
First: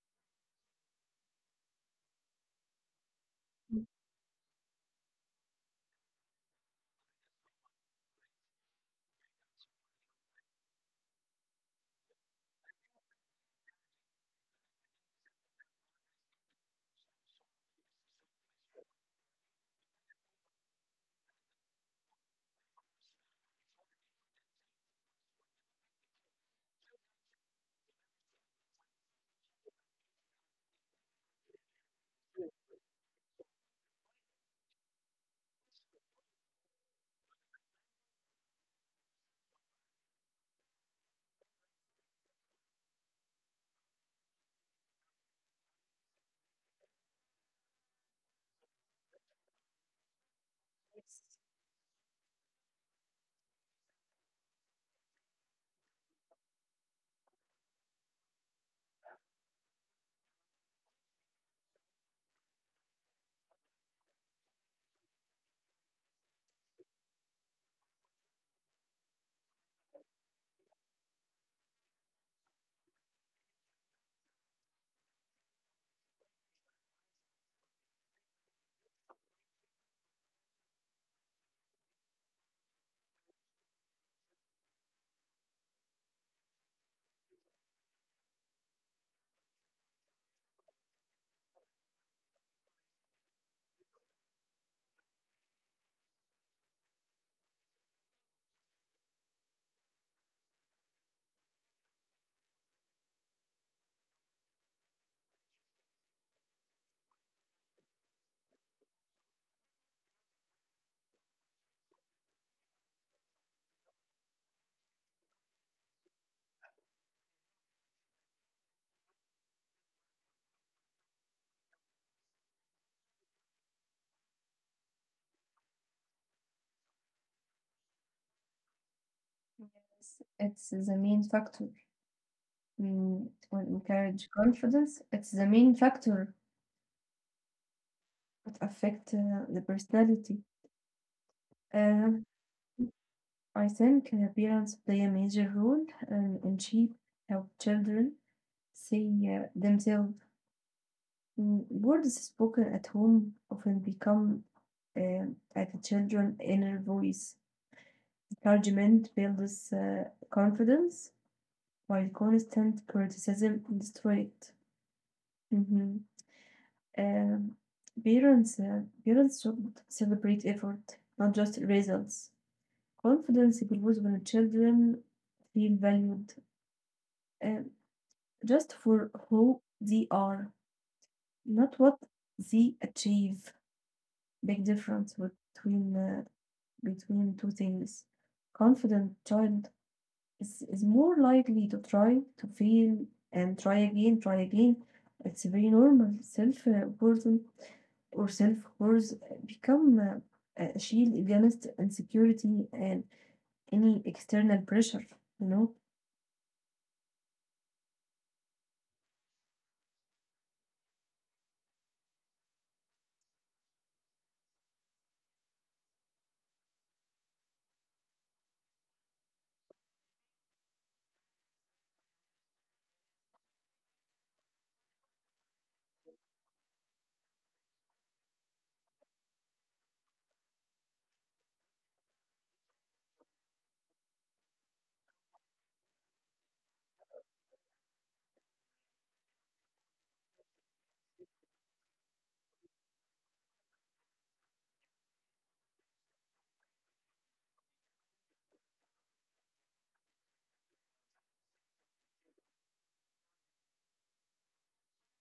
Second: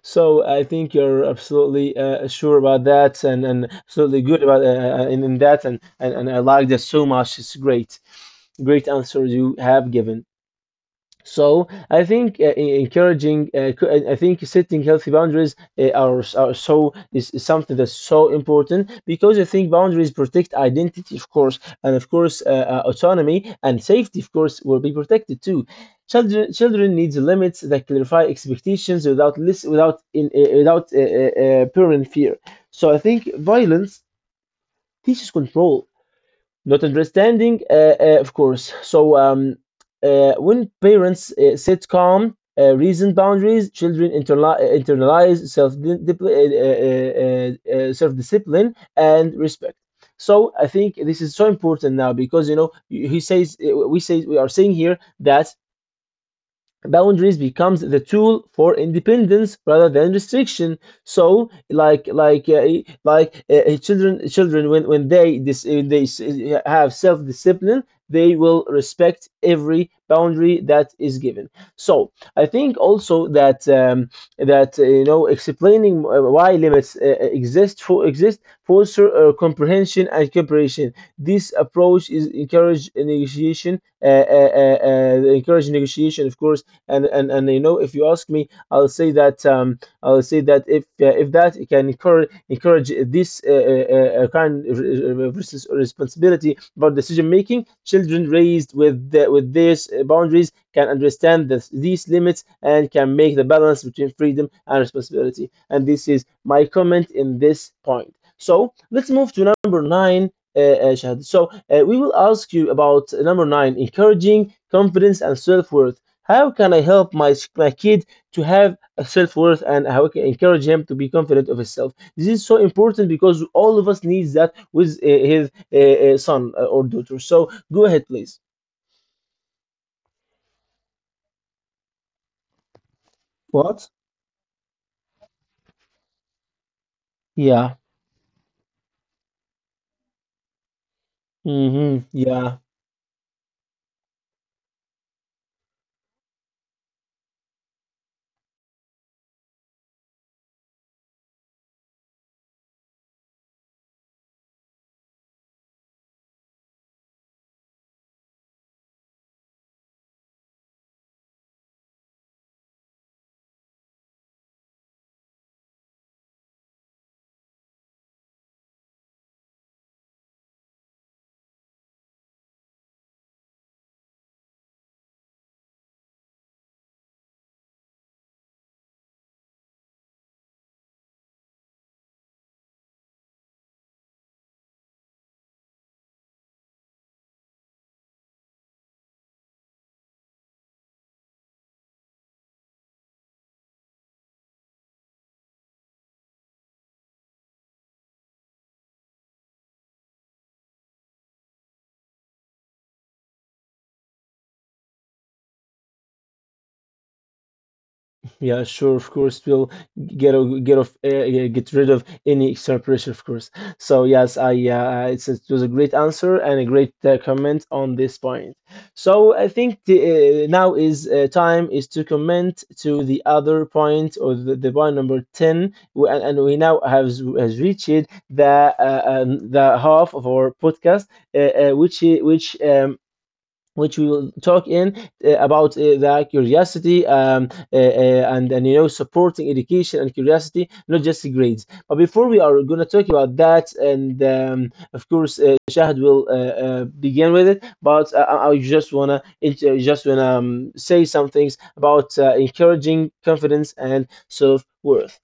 [SPEAKER 1] So I think you're absolutely sure about that, and absolutely good about in that, and I like that so much. It's great, great answer you have given. So I think encouraging, I think setting healthy boundaries are so is something that's so important because I think boundaries protect identity, of course, and of course autonomy and safety, of course, will be protected too. Children needs limits that clarify expectations without without parent fear. So I think violence teaches control not understanding, of course. So when parents sit calm, reason boundaries, children internalize self discipline and respect. So I think this is so important now because you know he says we say we are saying here that boundaries becomes the tool for independence rather than restriction, so like children when they have self discipline, they will respect every boundary that is given. So I think also that that you know explaining why limits exist foster comprehension and cooperation. This approach is encourage negotiation, encourage negotiation, of course. And you know if you ask me, I'll say that if that it can encourage encourage this kind of responsibility about decision making. Children raised with with these boundaries can understand these limits and can make the balance between freedom and responsibility, and this is my comment in this point. So let's move to number nine, Shahad. So we will ask you about number nine: encouraging confidence and self-worth. How can I help my kid to have a self worth, and how I can encourage him to be confident of himself? This is so important because all of us needs that with his son eh, or daughter. So go ahead, please.
[SPEAKER 2] Yes, it's the main factor. Mm, it will
[SPEAKER 1] What?
[SPEAKER 2] encourage confidence. It's the main factor
[SPEAKER 1] Yeah.
[SPEAKER 2] that affect the personality.
[SPEAKER 1] Mm-hmm.
[SPEAKER 2] Um,
[SPEAKER 1] Yeah.
[SPEAKER 2] I think parents play a major role in shape how children see themselves. Mm, words spoken at home often become, at the children's inner voice. Encouragement builds confidence, while constant criticism destroys it. Mm-hmm. Um, parents should celebrate effort, not just results. Confidence grows when children feel valued uh, just for who they are, not what they achieve. Big difference between, between two things. Confident child is more likely to try to fail and try again, try again. It's very normal. Self worth or self worth become a shield against insecurity and any external pressure. You know.
[SPEAKER 1] Yeah, sure, of course, we'll get rid of any external pressure, of course. So yes, I it's, it was a great answer and a great comment on this point. So I think now is time is to comment to the other point or the point number ten, and we now have s- has reached the half of our podcast, uh, which I- which we will talk in about the curiosity and you know supporting education and curiosity, not just grades. But before we are going to talk about that, and of course shahad will begin with it, but I just want to say some things about encouraging confidence and self-worth.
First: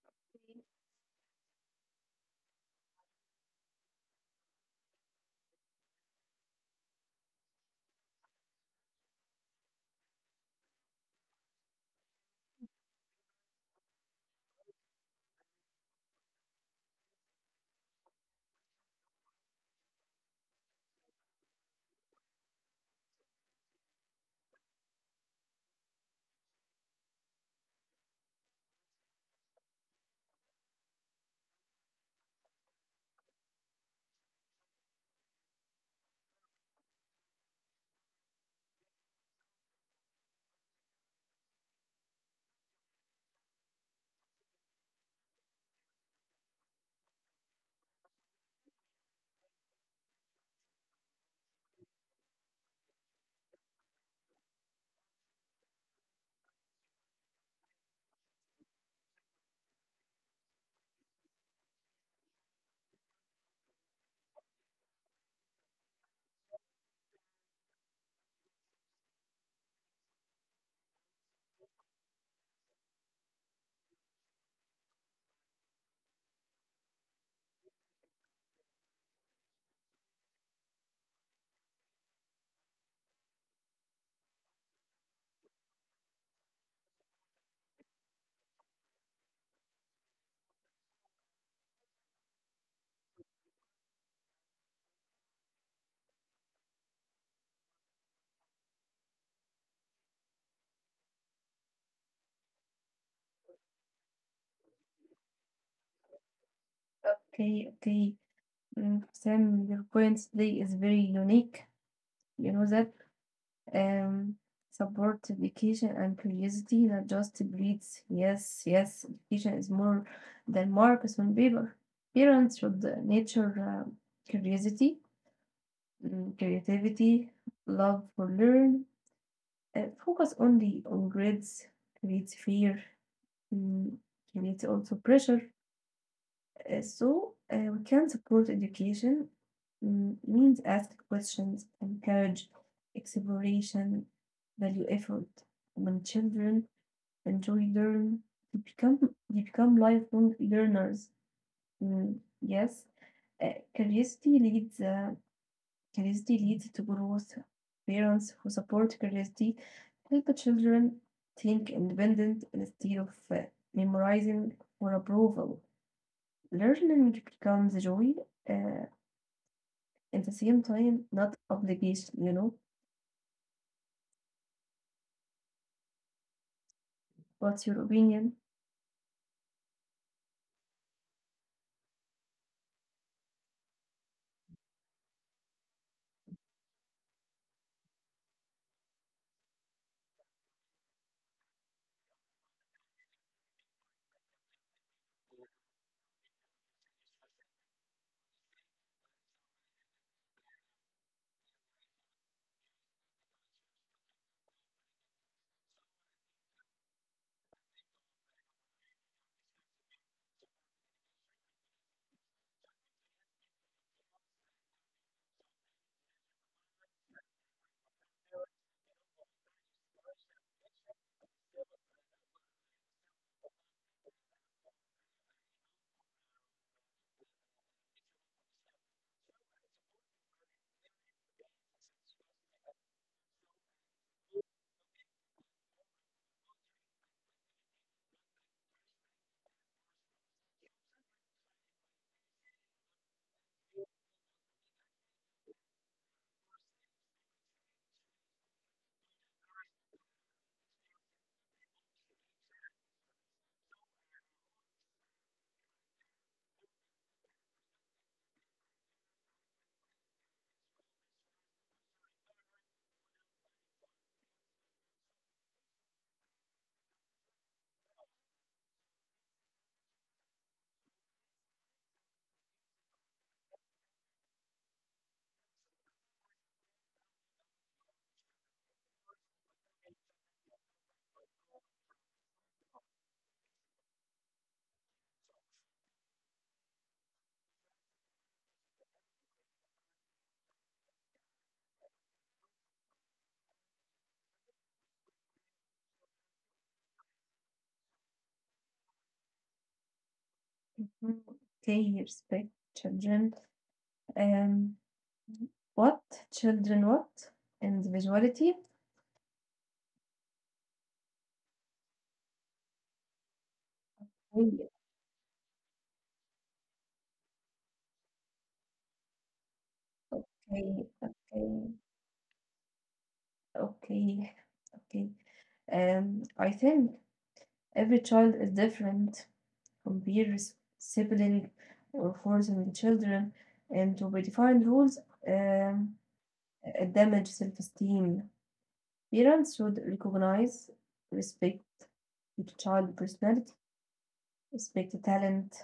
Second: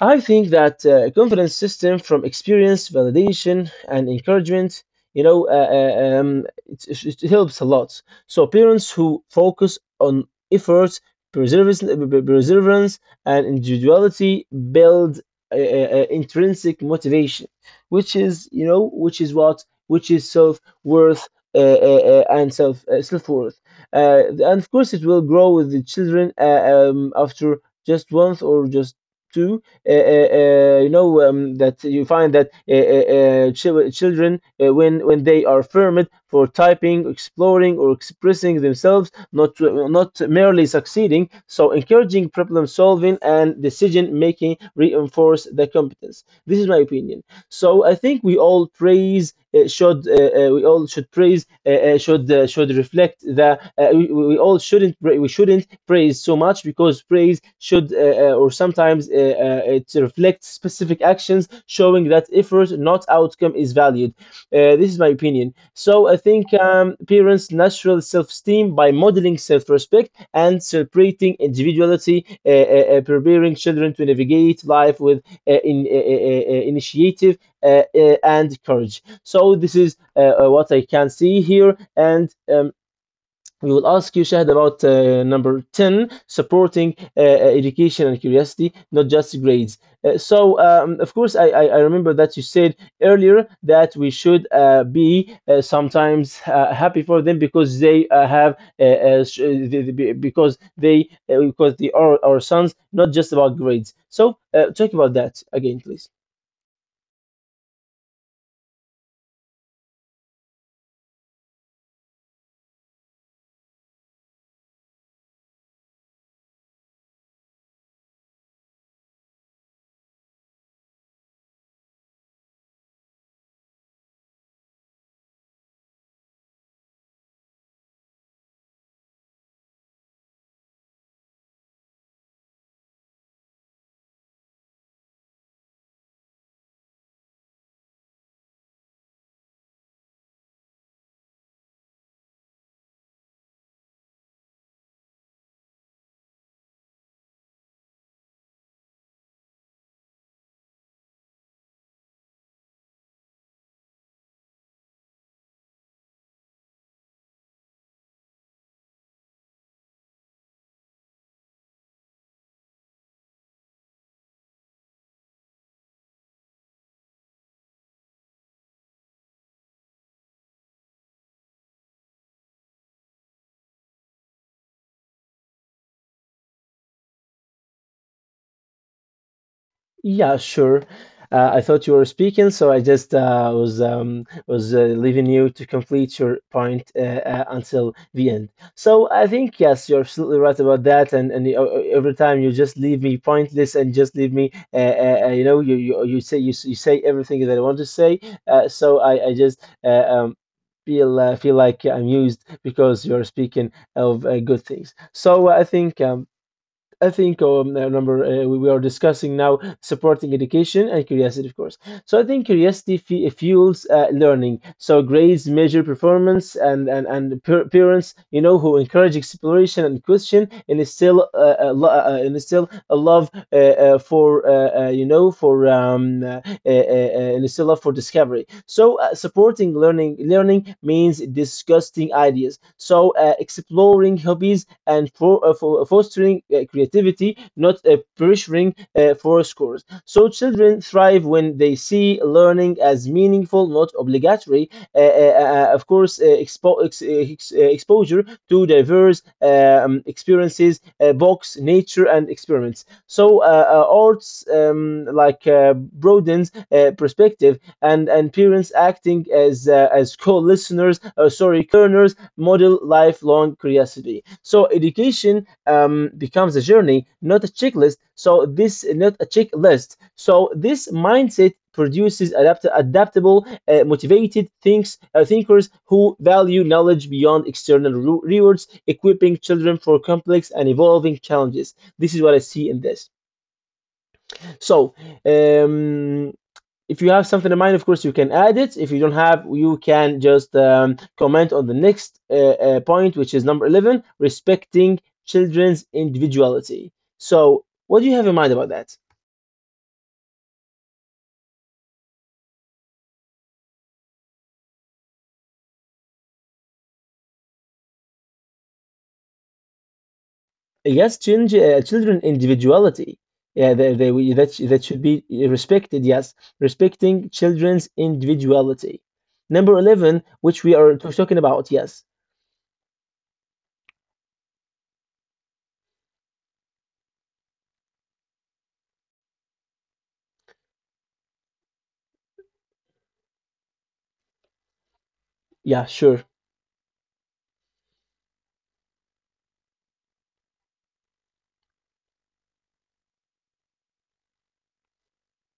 [SPEAKER 1] I think that confidence system from experience, validation, and encouragement, you know, it, it helps a lot. So parents who focus on effort, perseverance, perseverance, and individuality build intrinsic motivation, which is, you know, which is what, which is self worth, and self self worth. And of course, it will grow with the children after just once or just two, you know that you find that children when when they are fermed for typing exploring or expressing themselves, not not merely succeeding. So encouraging problem solving and decision making reinforce the competence. This is my opinion. So I think we all praise should we all should praise, should reflect the we all shouldn't we shouldn't praise so much because praise should or sometimes it reflects specific actions showing that effort not outcome is valued. This is my opinion. So I think parents natural self-esteem by modeling self-respect and celebrating individuality, preparing children to navigate life with initiative and courage. So this is what I can see here. And we will ask you, Shahid, about number 10: supporting education and curiosity, not just grades. So, of course, I remember that you said earlier that we should be sometimes happy for them because they have, sh- the- because they are our sons, not just about grades. So, talk about that again, please.
[SPEAKER 2] Okay, okay. Mm, Sam, your point today is very unique. You know that. um, Support education and curiosity, not just breeds. Yes, yes, education is more than marks on paper. Parents should nurture curiosity, mm, creativity, love for learn, focus only on grades, creates fear, mm, creates also pressure. So, we can support education, mm, means ask questions, encourage exploration, value effort. When children enjoy learn, they become, they become lifelong learners. Mm, yes. Curiosity leads curiosity leads to growth. Parents who support curiosity help the children think independent instead of memorizing for approval. Learning becomes a joy, uh, at the same time, not obligation, you know. What's your opinion?
[SPEAKER 1] Yeah, sure. I thought you were speaking, so I just was leaving you to complete your point until the end. So I think yes, you're absolutely right about that. And every time you just leave me pointless and just leave me, you know, you say you say everything that I want to say. So I just Feel feel like I'm used because you're speaking of good things. So I think number we are discussing now supporting education and curiosity, of course. So I think curiosity fe fuels learning. So grades measure performance, and per parents, you know, who encourage exploration and question, and instill a lo- and instill a love for you know for and instill love for discovery. So supporting learning learning means discussing ideas. So exploring hobbies and for fostering creativity, not pressuring for scores. So children thrive when they see learning as meaningful, not obligatory. Of course, exposure to diverse experiences, books, nature, and experiments. So arts like broadens perspective, and parents acting as co-listeners, sorry, learners model lifelong curiosity. So education becomes a journey, not a checklist. So this not a checklist. So this mindset produces adaptable, motivated thinks thinkers who value knowledge beyond external rewards, equipping children for complex and evolving challenges. This is what I see in this. So um, if you have something in mind, of course, you can add it. If you don't have, you can just comment on the next point, which is number 11: respecting children's individuality. So, what do you have in mind about that?
[SPEAKER 2] Mhm. Okay, respect children. Um, what? Children what? Individuality?
[SPEAKER 1] Yes, change, children individuality. Yeah,
[SPEAKER 2] Okay,
[SPEAKER 1] that, that should be respected. Yes, respecting children's individuality. Number 11, which we
[SPEAKER 2] okay,
[SPEAKER 1] are talking
[SPEAKER 2] okay,
[SPEAKER 1] about. Yes.
[SPEAKER 2] okay, okay. I think every child is different from peers, sibling, or forcing children, and to be defined rules,
[SPEAKER 1] Yeah,
[SPEAKER 2] um,
[SPEAKER 1] sure.
[SPEAKER 2] damage self-esteem. Parents should recognize, respect the child's personality, respect the talent,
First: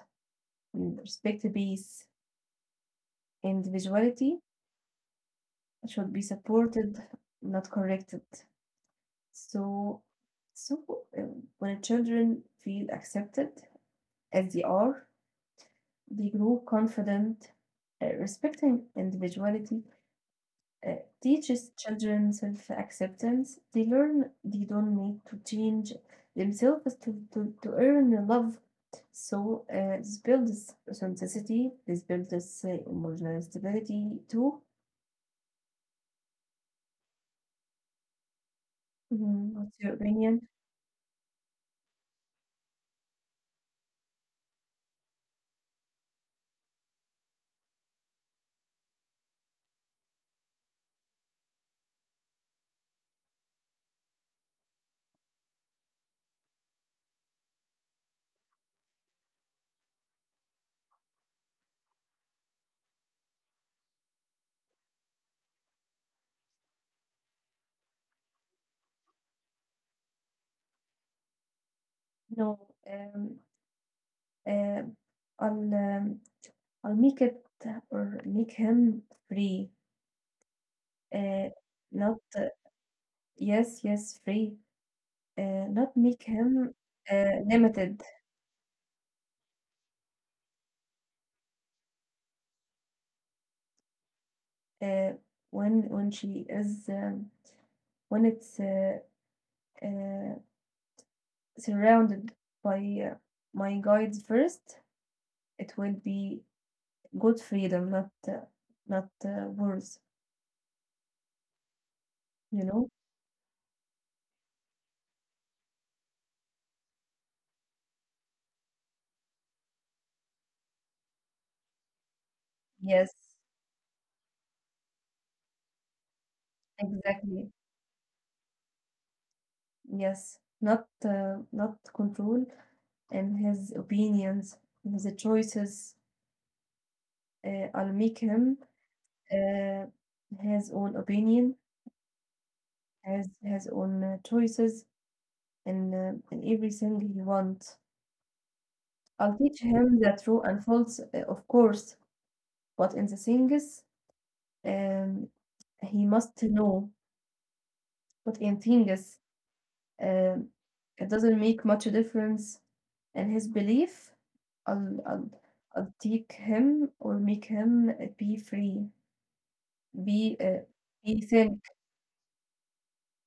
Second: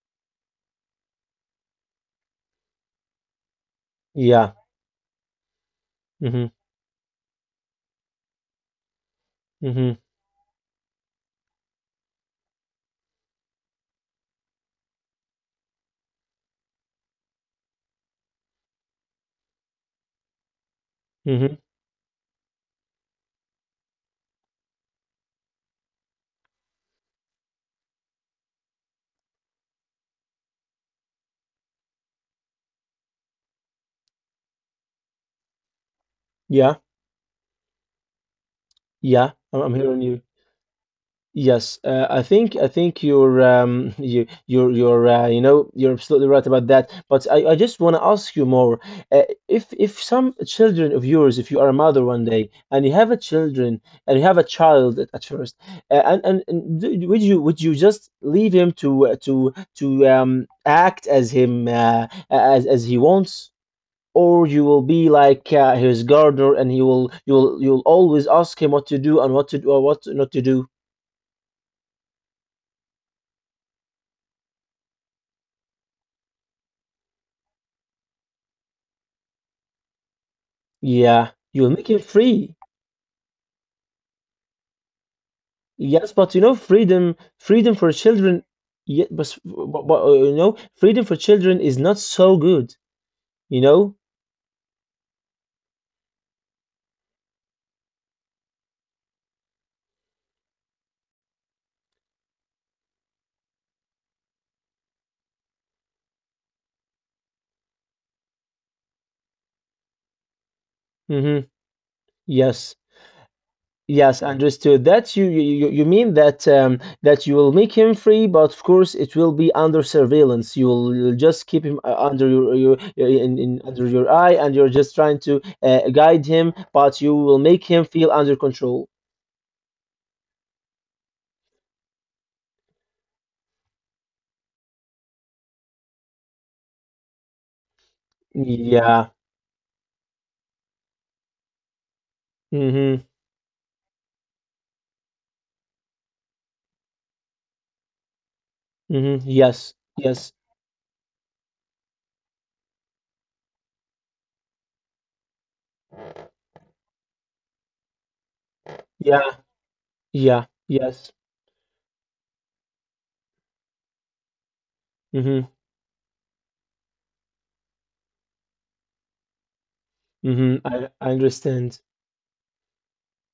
[SPEAKER 2] and respect the peace. Individuality
[SPEAKER 1] Yeah.
[SPEAKER 2] should be
[SPEAKER 1] Mhm,
[SPEAKER 2] supported, not corrected.
[SPEAKER 1] mhm,
[SPEAKER 2] So, so uh, when children feel accepted as they are, they grow confident, respecting individuality uh,
[SPEAKER 1] mhm.
[SPEAKER 2] teaches children self-acceptance. They learn they don't need to change themselves to earn love. So this builds authenticity. This builds emotional stability too.
[SPEAKER 1] Yeah, yeah,
[SPEAKER 2] Mhm.
[SPEAKER 1] I'm
[SPEAKER 2] What's your
[SPEAKER 1] hearing you.
[SPEAKER 2] opinion?
[SPEAKER 1] Yes, I think you're you're you know you're absolutely right about that. But I just want to ask you more. Uh, if some children of yours, if you are a mother one day and you have a children and you have a child at first, would you just leave him to act as him as he wants? Or you will be like his gardener, and he will you will you'll always ask him what to do and what to do or what not to do.
[SPEAKER 2] No, uh, I'll um, I'll make it or make him free.
[SPEAKER 1] Yeah,
[SPEAKER 2] Uh,
[SPEAKER 1] you'll make him
[SPEAKER 2] not
[SPEAKER 1] free.
[SPEAKER 2] Yes, yes, free. Not
[SPEAKER 1] Yes,
[SPEAKER 2] make
[SPEAKER 1] but you know
[SPEAKER 2] him
[SPEAKER 1] freedom for
[SPEAKER 2] limited.
[SPEAKER 1] children. Yeah, but you know freedom for children is not so good. You know.
[SPEAKER 2] uh, when she is when it's uh, surrounded by uh, my guides first, it will be good freedom, not worse.
[SPEAKER 1] Mm-hmm.
[SPEAKER 2] You
[SPEAKER 1] Yes.
[SPEAKER 2] know?
[SPEAKER 1] Yes, understood. That you mean that that you will make him free, but of course it will be under surveillance. You'll just keep him under your-
[SPEAKER 2] Yes,
[SPEAKER 1] in under your eye, and you're just trying to guide him, but you will
[SPEAKER 2] exactly.
[SPEAKER 1] make him feel under control.
[SPEAKER 2] Yes, not not control and his opinions, and the choices. I'll make him
[SPEAKER 1] Yeah.
[SPEAKER 2] uh, his own opinion,
[SPEAKER 1] Mm-hmm.
[SPEAKER 2] has his own choices, and everything he wants.
[SPEAKER 1] Mm-hmm.
[SPEAKER 2] I'll teach
[SPEAKER 1] Yes.
[SPEAKER 2] him the
[SPEAKER 1] Yes.
[SPEAKER 2] true and false, of course, but in the things um, he must know. But in things,
[SPEAKER 1] Yeah. Yeah.
[SPEAKER 2] um,
[SPEAKER 1] Yes.
[SPEAKER 2] it doesn't make much difference in his belief. I'll, I'll,
[SPEAKER 1] Mm-hmm.
[SPEAKER 2] I'll take him or make him be free, be,
[SPEAKER 1] Mm-hmm.
[SPEAKER 2] uh,
[SPEAKER 1] I
[SPEAKER 2] be think.
[SPEAKER 1] understand.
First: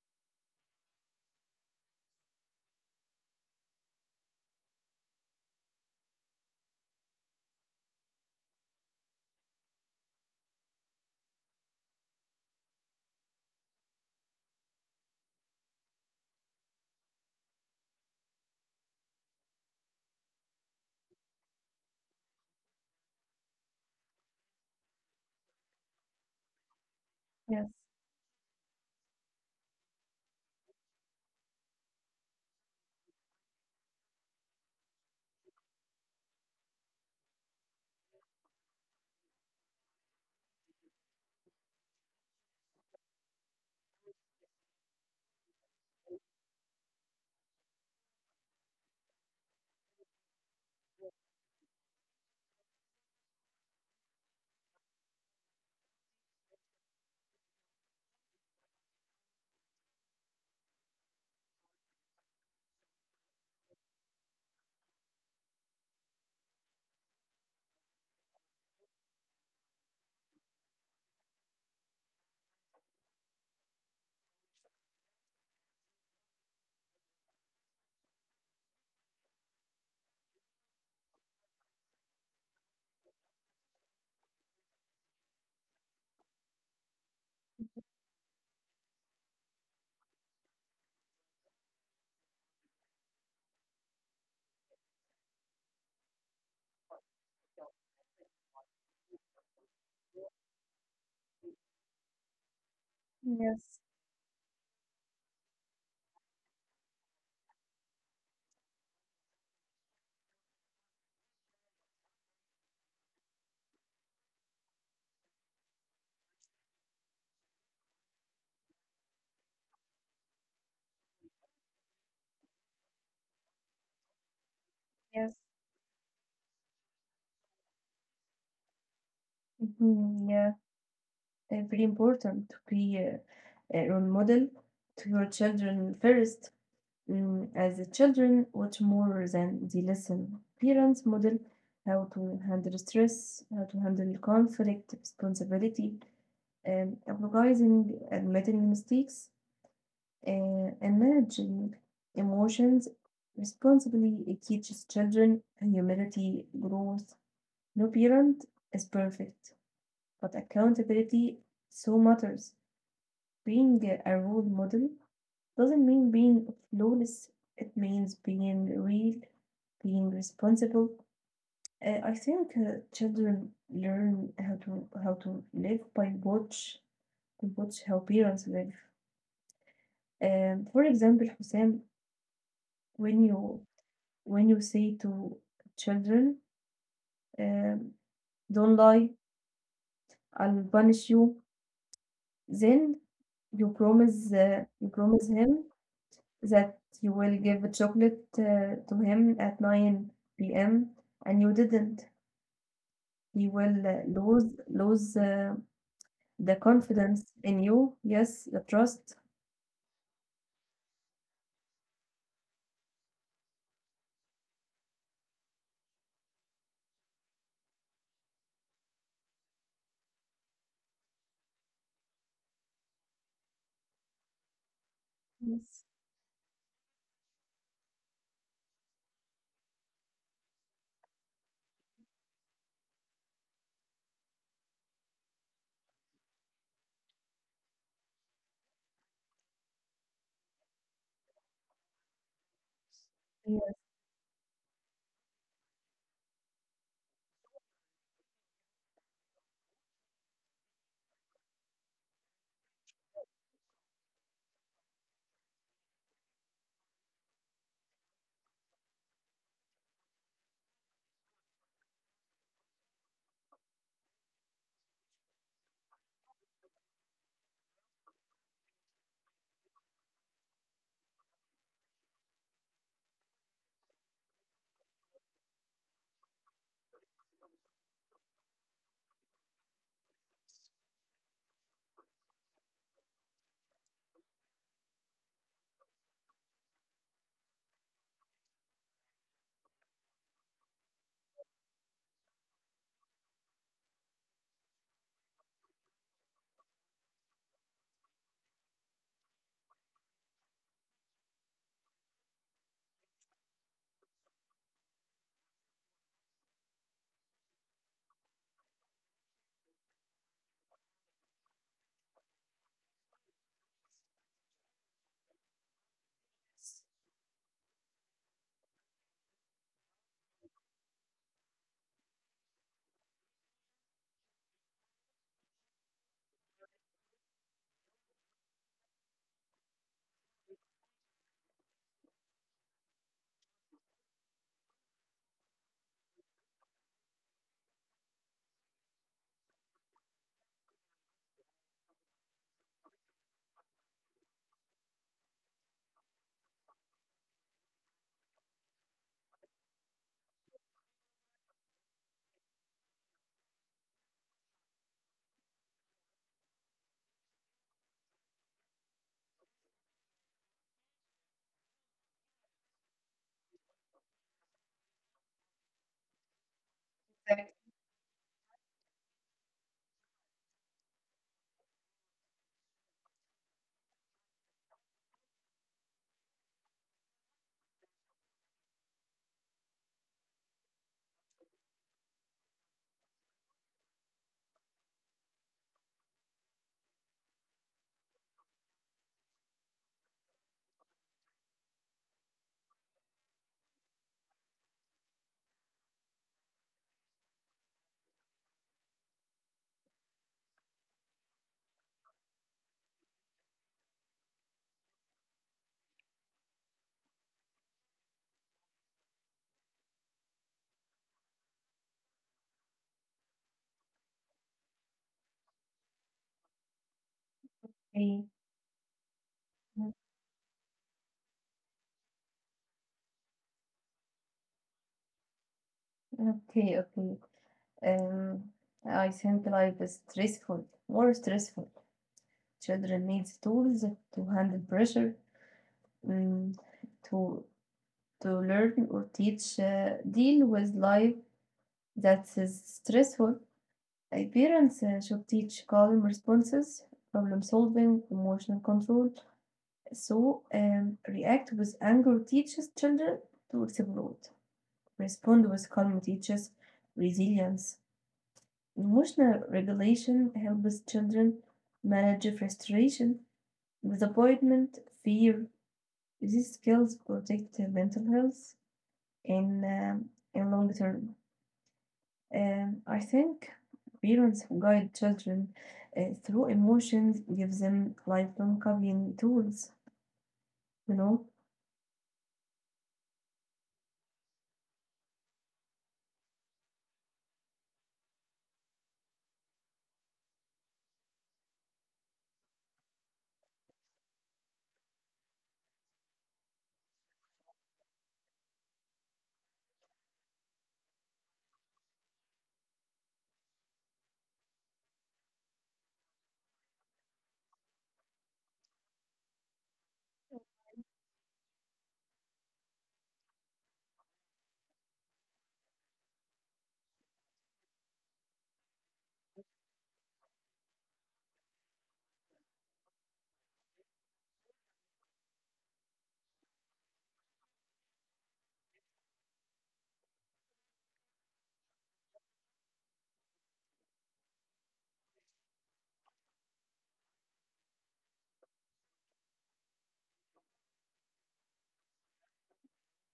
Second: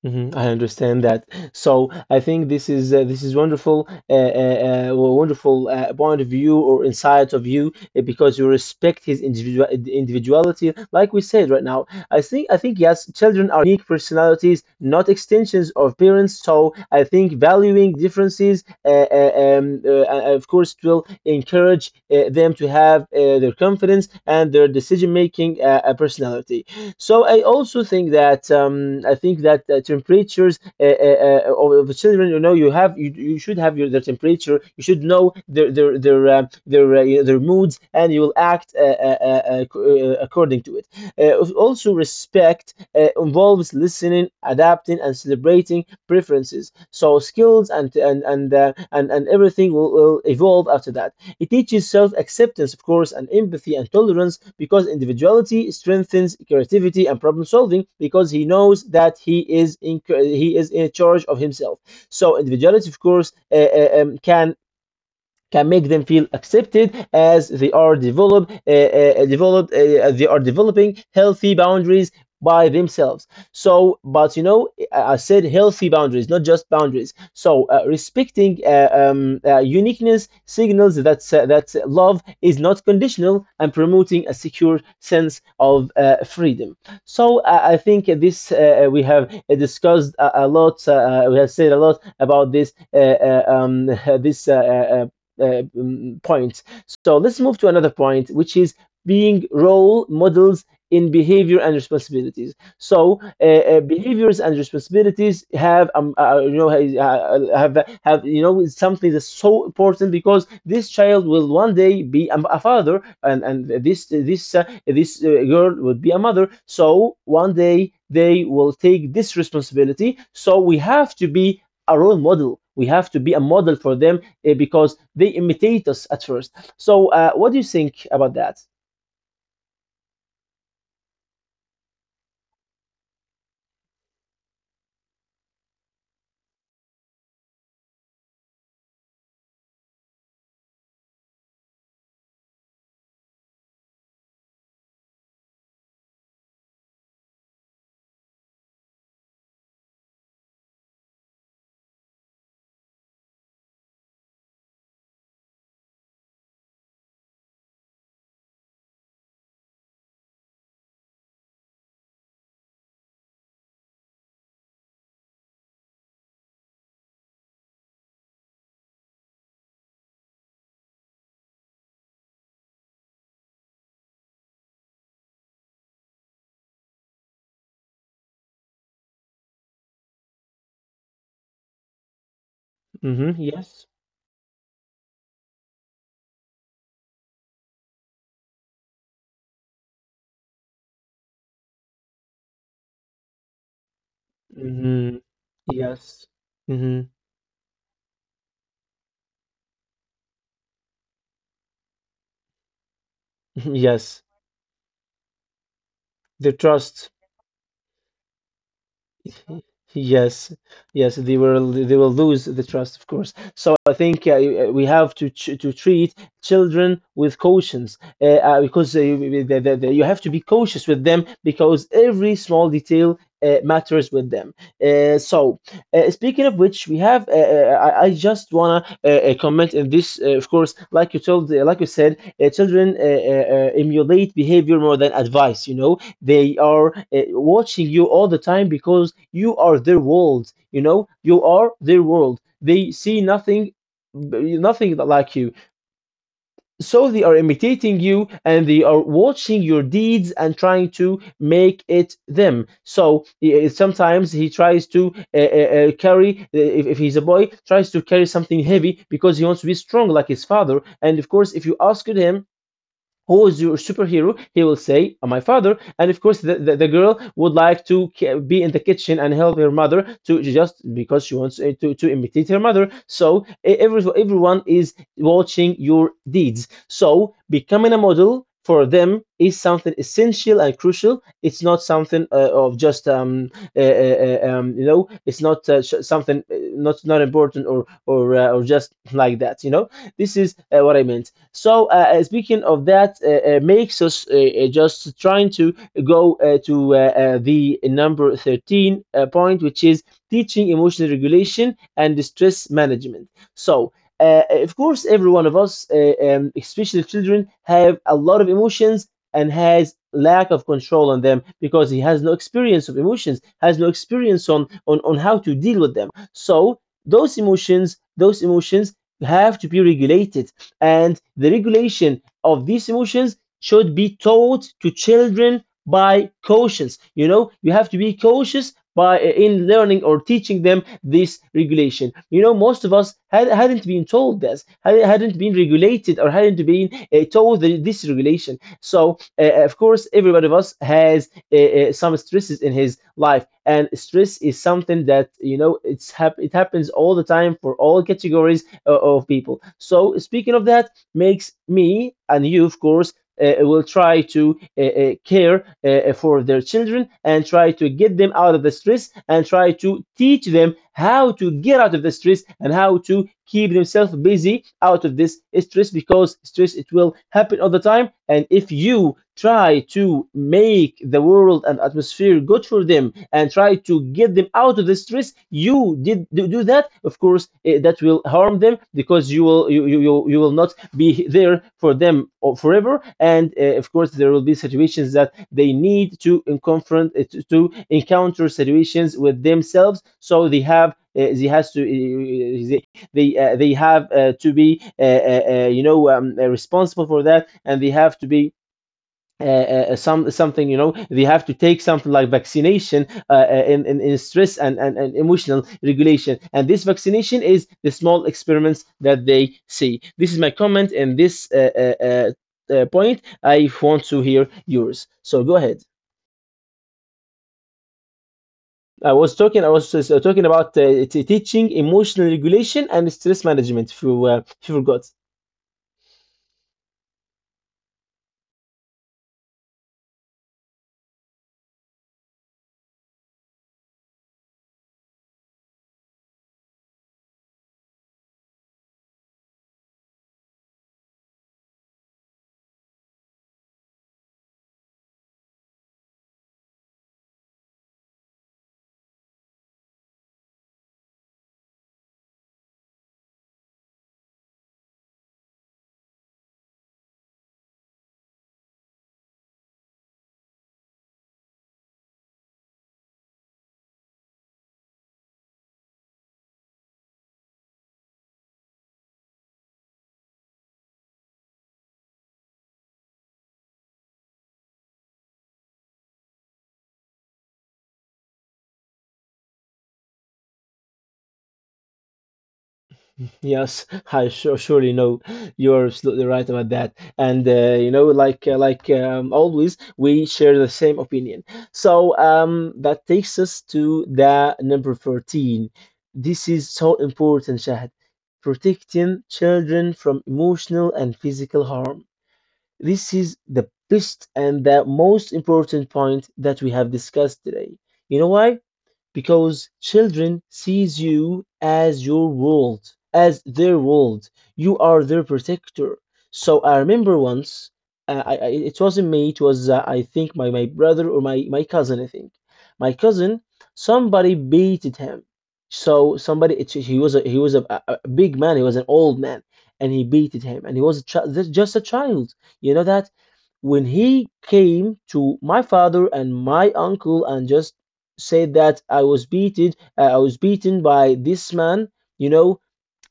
[SPEAKER 1] Hmm, I understand that. So I think this is wonderful, well, wonderful point of view or insight of you, because you respect his individuality. Like we said right now, I think yes, children are unique personalities, not extensions of parents. So I think valuing differences, of course, it will encourage them to have their confidence and their decision making personality. So I
[SPEAKER 2] Yes,
[SPEAKER 1] also think that temperatures of the children, you know, you should have your their temperature. You should know their moods, and you will act according to it. Also, respect involves listening, adapting, and celebrating preferences. So skills and everything will evolve after that. It teaches self acceptance, of course, and empathy and tolerance, because individuality strengthens creativity and problem solving, because he knows that he is in charge of himself. So individuality, of course, can make them feel accepted as they are developed. Developed they are developing healthy boundaries by themselves. So, but you know, I said healthy boundaries, not just boundaries. So respecting uniqueness signals that love is not conditional, and promoting a secure sense of freedom. So I think this we have discussed a lot, we have said a lot about this uh, uh, um, this uh, uh, point. So let's move to another point, which is being role models in behavior and responsibilities. So
[SPEAKER 2] yes,
[SPEAKER 1] behaviors and responsibilities uh, have have, you know, is something that's so important, because this child will one day be a father, and this girl would be a mother. So one day they will take this responsibility. So we have to be a role model. We have to be a model for them, because they
[SPEAKER 2] yes.
[SPEAKER 1] imitate us at first. So, what do you think about that?
[SPEAKER 2] Mhm. Yeah, very important to be a role model to your children first. Mm, as the children watch more than they listen, parents model how to handle stress, how to handle conflict, responsibility, apologizing, admitting mistakes, and managing emotions responsibly. It teaches children humility, growth. No parent is perfect, but accountability so matters. Being a role model doesn't mean being flawless, it means being real, being responsible. I think children learn how to live by watch how parents live. For example, Hussein, when
[SPEAKER 1] Mm-hmm.
[SPEAKER 2] you
[SPEAKER 1] Yes.
[SPEAKER 2] when you say to children, um, "Don't lie, I'll punish you," then you
[SPEAKER 1] Mm-hmm.
[SPEAKER 2] promise him
[SPEAKER 1] Yes.
[SPEAKER 2] that
[SPEAKER 1] Mm-hmm.
[SPEAKER 2] you will give a chocolate to him at 9 p.m. and you didn't, he will uh,
[SPEAKER 1] Yes.
[SPEAKER 2] lose lose uh,
[SPEAKER 1] The
[SPEAKER 2] the
[SPEAKER 1] trust.
[SPEAKER 2] confidence in you. Yes, the trust.
[SPEAKER 1] Yes, yes, they will lose the trust, of course. So I think we have to treat children with cautions, because you the- you have to be cautious with them, because every small detail matters with them. Uh, so
[SPEAKER 2] Yes.
[SPEAKER 1] Speaking of which, we have I just wanna comment in this. Of course, like you said, children emulate behavior more than advice. You know, they are watching you all the time, because you are their world. You know, you are their world. They see nothing, nothing like you. So they are imitating you, and they are watching your deeds and trying to make it them. So sometimes he tries to carry, if he's a boy, tries to carry something heavy because he wants to be strong like his father. And of course, if you ask him, who is your superhero, he will say, My father." And of course the girl would like to be in the kitchen and help her mother to, just because she wants to imitate her mother. So everyone is watching your deeds, so becoming a model for them is something essential and crucial. It's not something of just, uh, uh, you know, it's not something, not important or just like that, you know. This is what I meant. So speaking of that, makes us just trying to go to the number 13 point, which is teaching emotional regulation and stress management. So of course, every one of us, especially children, have a lot of emotions, and has lack of control on them, because he has no experience of emotions, has no experience on how to deal with them. So those emotions have to be regulated, and the regulation of these emotions should be taught to children by cautions. You know, you have to be cautious by in learning or teaching them this regulation. You know, most of us hadn't been told this, hadn't been regulated, or hadn't been told this regulation. So of course everybody of us has some stresses in his life, and stress is something that, you know, it happens all the time for all categories of people. So speaking of that, makes me and you, of course, will try to care for their children, and try to get them out of the stress, and try to teach them how to get out of the stress, and how to keep themselves busy out of this stress. Because stress, it will happen all the time, and if you try to make the world and atmosphere good for them and try to get them out of the stress, you did do that, of course, that will harm them, because you will not be there for them forever. And of course there will be situations that they need to confront, to encounter situations with themselves, so they have they has to eh, they have to be, you know, responsible for that. And they have to be, uh, uh, something, you know, they have to take something like vaccination, in stress, and, and emotional regulation, and this vaccination is the small experiments that they see. This is my comment in this point. I want to hear yours, so go ahead.
[SPEAKER 2] Okay,
[SPEAKER 1] I was talking about teaching emotional regulation and stress management, if you forgot.
[SPEAKER 2] okay, okay. Um, I think life is stressful, more stressful. Children need tools to handle pressure, mm, to to learn or teach, deal with life that is stressful. Parents should teach calm responses, problem solving, emotional control. So, react with anger teaches children to explode. Respond with calm teaches resilience. Emotional regulation helps children manage frustration, disappointment, fear. These skills protect their mental health in, um in long term. I think parents who guide children through emotions give them lifelong coping tools, you know?
[SPEAKER 1] Yes, I surely know you're absolutely right about that. And you know, always, we share the same opinion. So that takes us to the number 14. This is so important, Shahad. Protecting children from emotional and physical harm. This is the best and the most important point that we have discussed today. You know why? Because children sees you as your world, as their world. You are their protector. So I remember once, it wasn't me, it was I think my brother or my cousin, I think. My cousin, somebody beated him. So somebody, it's he was he was a big man. He was an old man, and he beated him, and he was just a child. You know that when he came to my father and my uncle and just said that I was beaten by this man, you know,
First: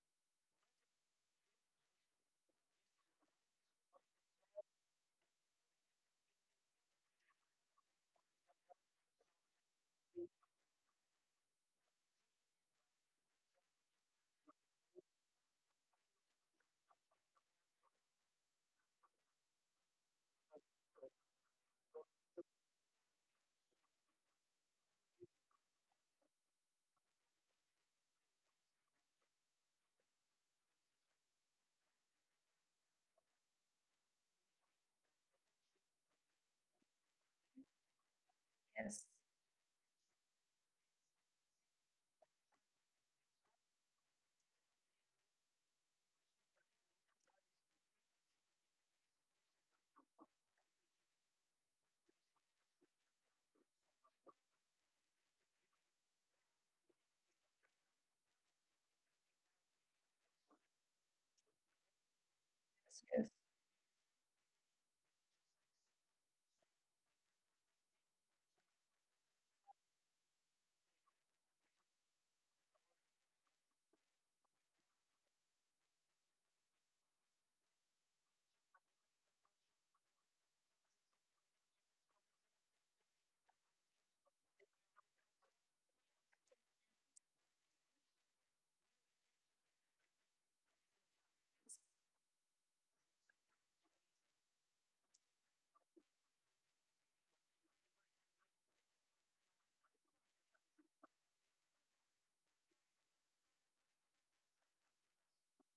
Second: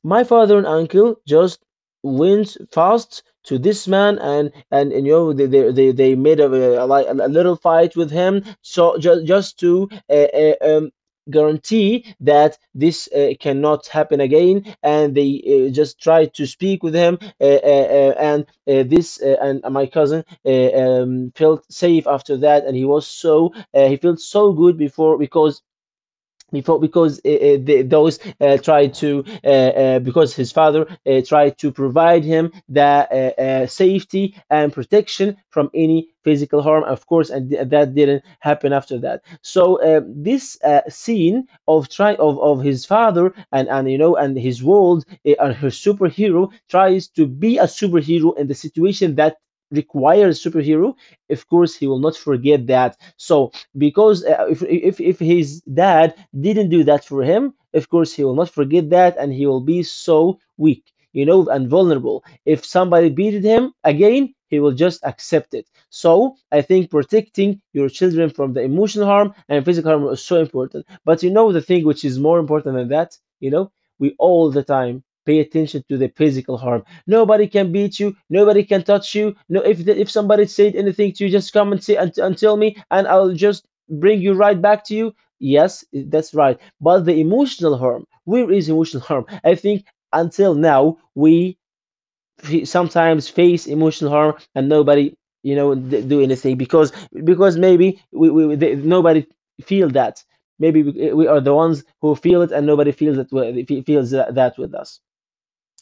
[SPEAKER 1] my father and uncle just went fast to this man and they made a, a little fight with him, so just to guarantee that this cannot happen again. And they just tried to speak with him, and this and my cousin felt safe after that, and he was so he felt so good. Before, because before because those tried to because his father tried to provide him the safety and protection from any physical harm, of course. And that didn't happen after
[SPEAKER 2] Yes,
[SPEAKER 1] that. So this scene of of his father and and his world, and her superhero, tries to be a superhero in the situation that requires superhero. Of course he will not forget that. So because if his dad didn't do that for him, of course he will not forget that, and he will be so weak, you know, and vulnerable. If
[SPEAKER 2] yes,
[SPEAKER 1] somebody
[SPEAKER 2] yes.
[SPEAKER 1] beated him again, he will just accept it. So I think protecting your children from the emotional harm and physical harm is so important. But you know, the thing which is more important than that, you know, we all the time pay attention to the physical harm. Nobody can beat you, nobody can touch you. No, if somebody said anything to you, just come and say and tell me, and I'll just bring you right back to you. Yes, that's right. But the emotional harm, where is emotional harm? I think until now we sometimes face emotional harm, and nobody, you know, do anything. Because maybe nobody feel that. Maybe we are the ones who feel it, and nobody feels that, feels that with us.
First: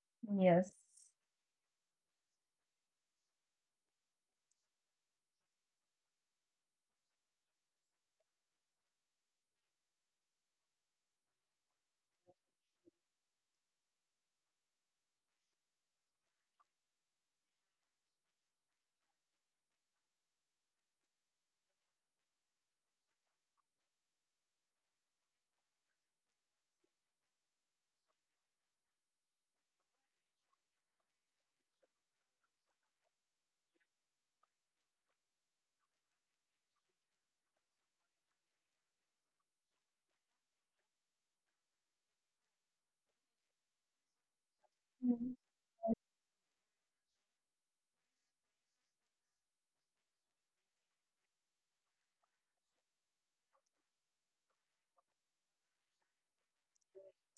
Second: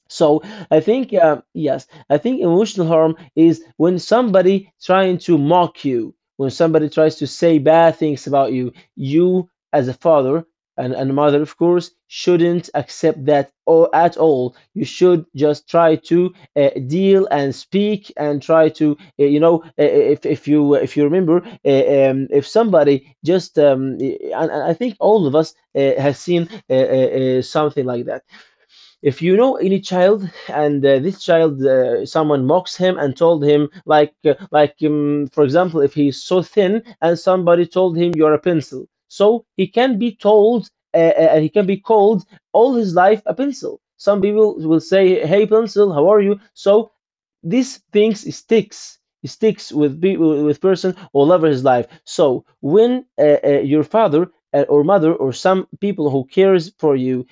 [SPEAKER 1] So
[SPEAKER 2] Yes.
[SPEAKER 1] I think, yes, I think emotional harm is when somebody trying to mock you, when somebody tries to say bad things about you. You as a father and mother, of course, shouldn't accept that at all. You should just try to deal and speak and try to, if you remember, if somebody just, and I think all of us has seen something like that. If you know any child, and this child, someone mocks him and told him like for example, if he's so thin and somebody told him, "You're a pencil," so he can be told and he can be called all his life a pencil. Some people will say,
[SPEAKER 2] Mhm.
[SPEAKER 1] "Hey pencil, how are you?" So these things sticks, sticks with with person all over his life. So when your father or mother or some people who cares for you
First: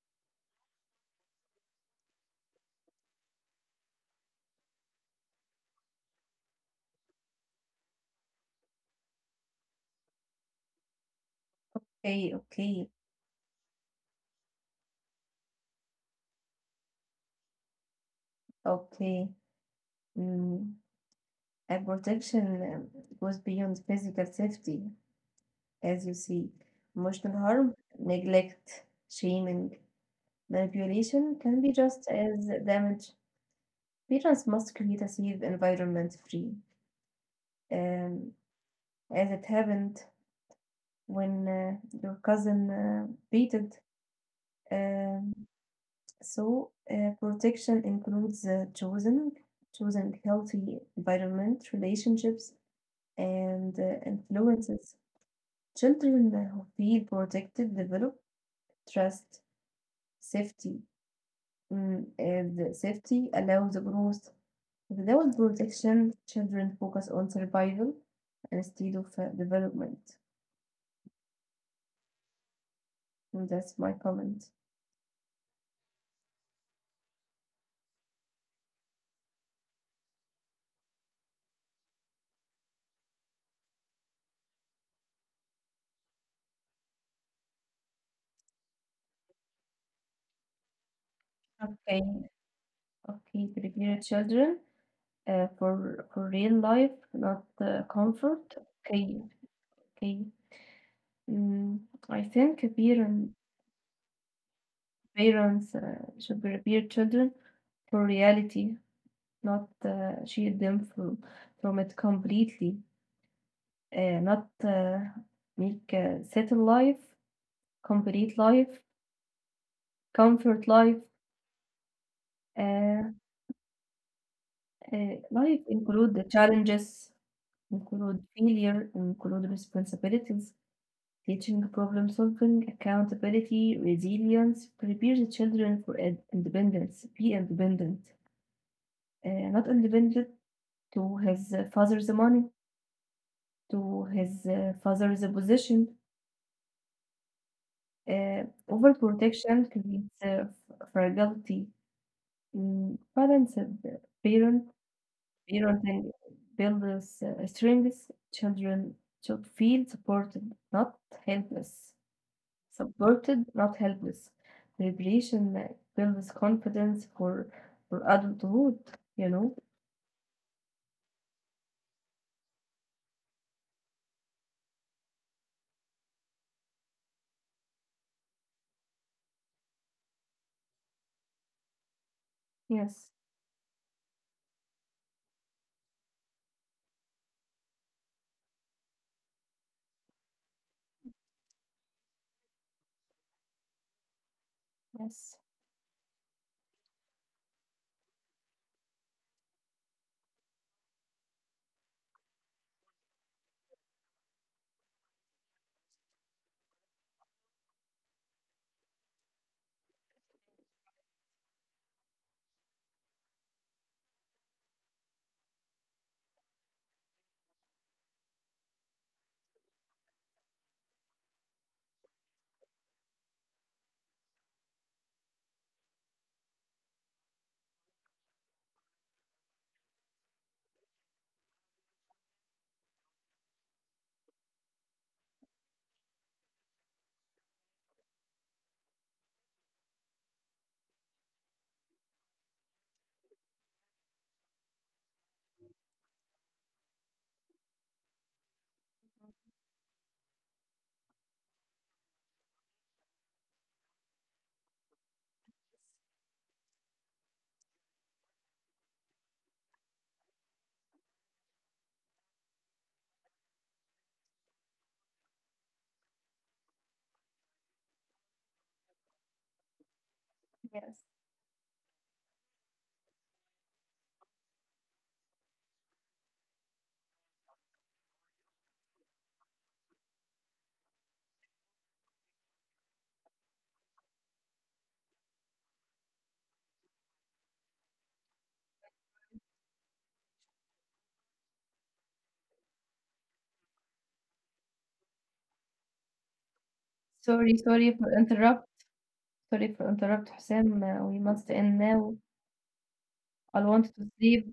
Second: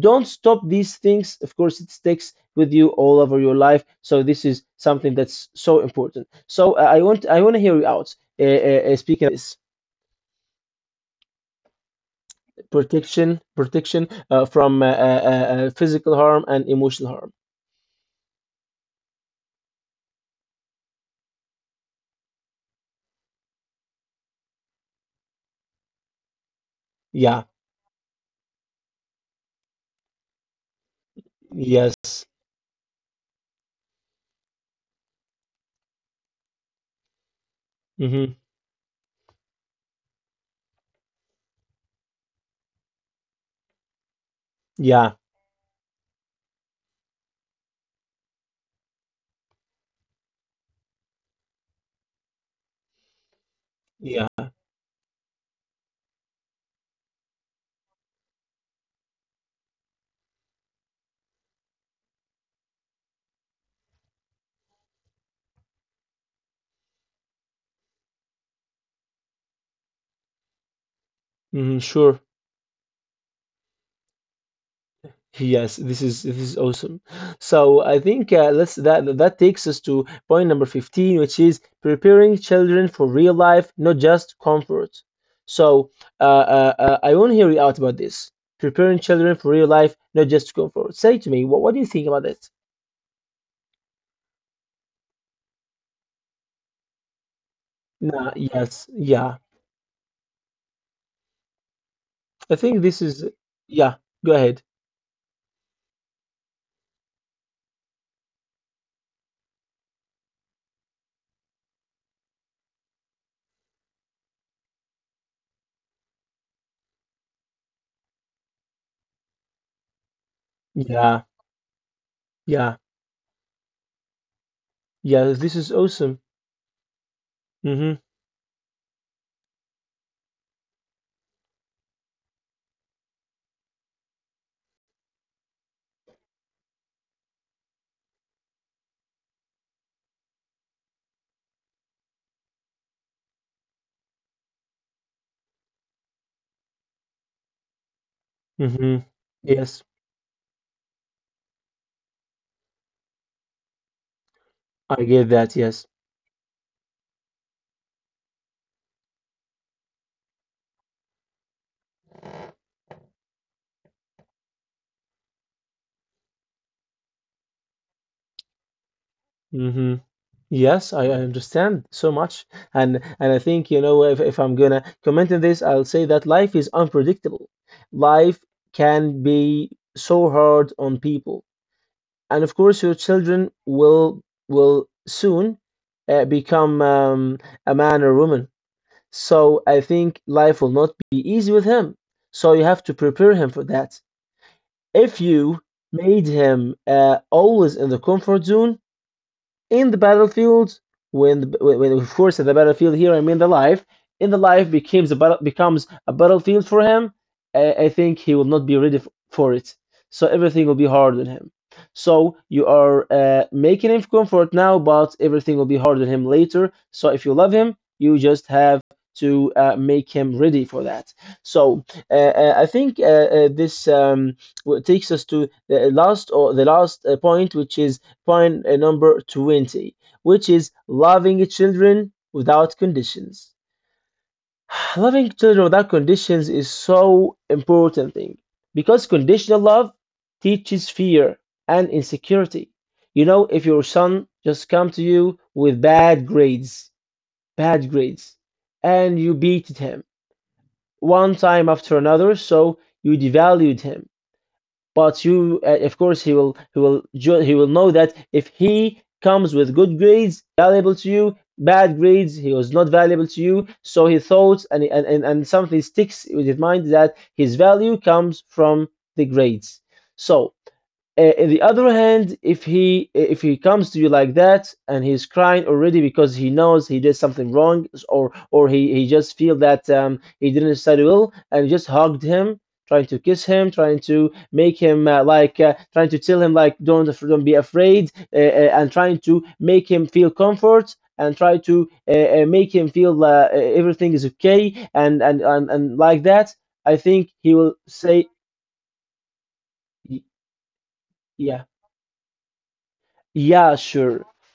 [SPEAKER 1] don't stop these things, of course it sticks with you all over your life. So this is something that's so important. So I want I want to hear you out speaking of this
[SPEAKER 2] Okay, okay,
[SPEAKER 1] protection from physical harm and emotional harm.
[SPEAKER 2] okay. Mm. A protection goes beyond physical safety, as you see. Emotional
[SPEAKER 1] Yeah.
[SPEAKER 2] harm, neglect, shaming, manipulation can be just
[SPEAKER 1] Yes.
[SPEAKER 2] as damage. Parents must create a safe environment free, um,
[SPEAKER 1] Hmm.
[SPEAKER 2] as it happened when your cousin beated.
[SPEAKER 1] Yeah.
[SPEAKER 2] Um, so, protection includes chosen choosing healthy environment, relationships, and
[SPEAKER 1] Yeah.
[SPEAKER 2] influences. Children who feel protected develop trust, safety, mm, and safety allows growth. Without protection, children focus on survival instead of development.
[SPEAKER 1] Hmm, sure.
[SPEAKER 2] And that's my comment.
[SPEAKER 1] Yes, this is awesome. So I think, let's that that takes us to point number 15, which is preparing children for real life, not just comfort. So I want to hear you out about this. Preparing children for real life, not just comfort. Say to me, what do you
[SPEAKER 2] Okay.
[SPEAKER 1] think about it?
[SPEAKER 2] Okay, prepare children. For real life, not
[SPEAKER 1] Nah,
[SPEAKER 2] comfort.
[SPEAKER 1] yes,
[SPEAKER 2] Okay,
[SPEAKER 1] yeah.
[SPEAKER 2] okay. Mm, I
[SPEAKER 1] I think
[SPEAKER 2] think
[SPEAKER 1] this is
[SPEAKER 2] parents
[SPEAKER 1] yeah. Go ahead.
[SPEAKER 2] parents should prepare children for reality, not shield them from it completely. Not Make settle life, complete life, comfort life.
[SPEAKER 1] Yeah, yeah,
[SPEAKER 2] Uh,
[SPEAKER 1] yeah. This
[SPEAKER 2] Life
[SPEAKER 1] is awesome.
[SPEAKER 2] include the challenges,
[SPEAKER 1] Mm-hmm.
[SPEAKER 2] include failure, include responsibilities. Teaching problem solving, accountability, resilience prepare the children for ed- independence. Be independent. Not independent to his father's money, to his father's position.
[SPEAKER 1] Mm-hmm. Yes,
[SPEAKER 2] Overprotection creates f- fragility. Mm, balance of the parent,
[SPEAKER 1] I get that. Yes.
[SPEAKER 2] parenting builds strengths. Children should feel supported, not helpless. Supported, not helpless. Preparation builds confidence for adulthood, you know?
[SPEAKER 1] Mm-hmm. Yes, I understand so much. And I think, you know, if I'm gonna comment on this, I'll say that life is unpredictable. Life can be so hard on people, and of course, your
[SPEAKER 2] Yes,
[SPEAKER 1] children will soon become a man or woman. So I think life will not be easy with him. So you have to prepare him for that. If
[SPEAKER 2] yes,
[SPEAKER 1] you made him always in the comfort zone, in the battlefield when when of course in the battlefield here I mean the life, in the life, becomes a battle, becomes a battlefield for him, I think he will not be ready for it. So everything will be hard on him. So you are making him comfort now, but everything will be hard on him later. So if you love him, you just have to make him ready for that. So I think this takes us to the last or the last point, which is find a number 20, which is loving children without conditions. Loving children without conditions is so important thing, because conditional love teaches fear and insecurity. You know, if your son just come to you with bad grades, and you beat him one time after another, so you devalued him. But you, of course, he will know that if he comes with good grades, valuable to you, bad grades, he was not valuable to you. So he thought, and something sticks with his mind that his value comes from the grades. So
[SPEAKER 2] yes.
[SPEAKER 1] in the other hand, if he comes to you like that, and he's crying already because he knows he did something wrong, or he just feel that, he didn't study well, and just hugged him, trying to kiss him, trying to make him trying to tell him like, Don't be afraid," and trying to make him feel comfort, and try to make him feel everything is okay, and like that, I think he
[SPEAKER 2] Sorry,
[SPEAKER 1] will
[SPEAKER 2] sorry for
[SPEAKER 1] say
[SPEAKER 2] interrupt. Sorry for
[SPEAKER 1] "Y-
[SPEAKER 2] interrupt, Hussein. We must
[SPEAKER 1] yeah.
[SPEAKER 2] end now. I
[SPEAKER 1] Yeah,
[SPEAKER 2] want to
[SPEAKER 1] sure.
[SPEAKER 2] sleep.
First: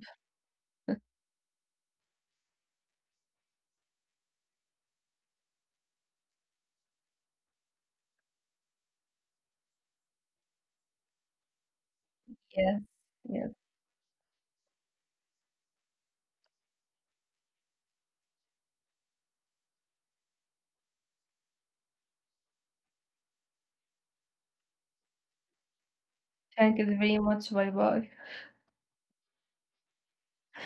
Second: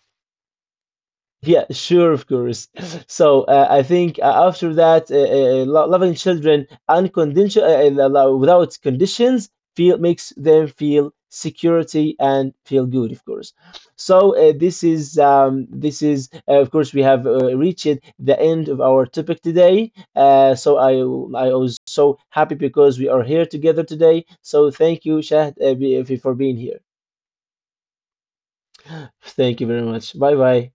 [SPEAKER 1] Yeah, sure, of course. So I think, after that, loving children unconditional, without conditions, feel makes them feel security and
[SPEAKER 2] Yes,
[SPEAKER 1] feel good, of
[SPEAKER 2] yes.
[SPEAKER 1] course. So this is of course we have reached the end of our topic today. So I was so happy because we are here together today. So thank you, Shahd, for being here.
[SPEAKER 2] Thank you very much. Bye bye.
[SPEAKER 1] Thank you very much. Bye bye.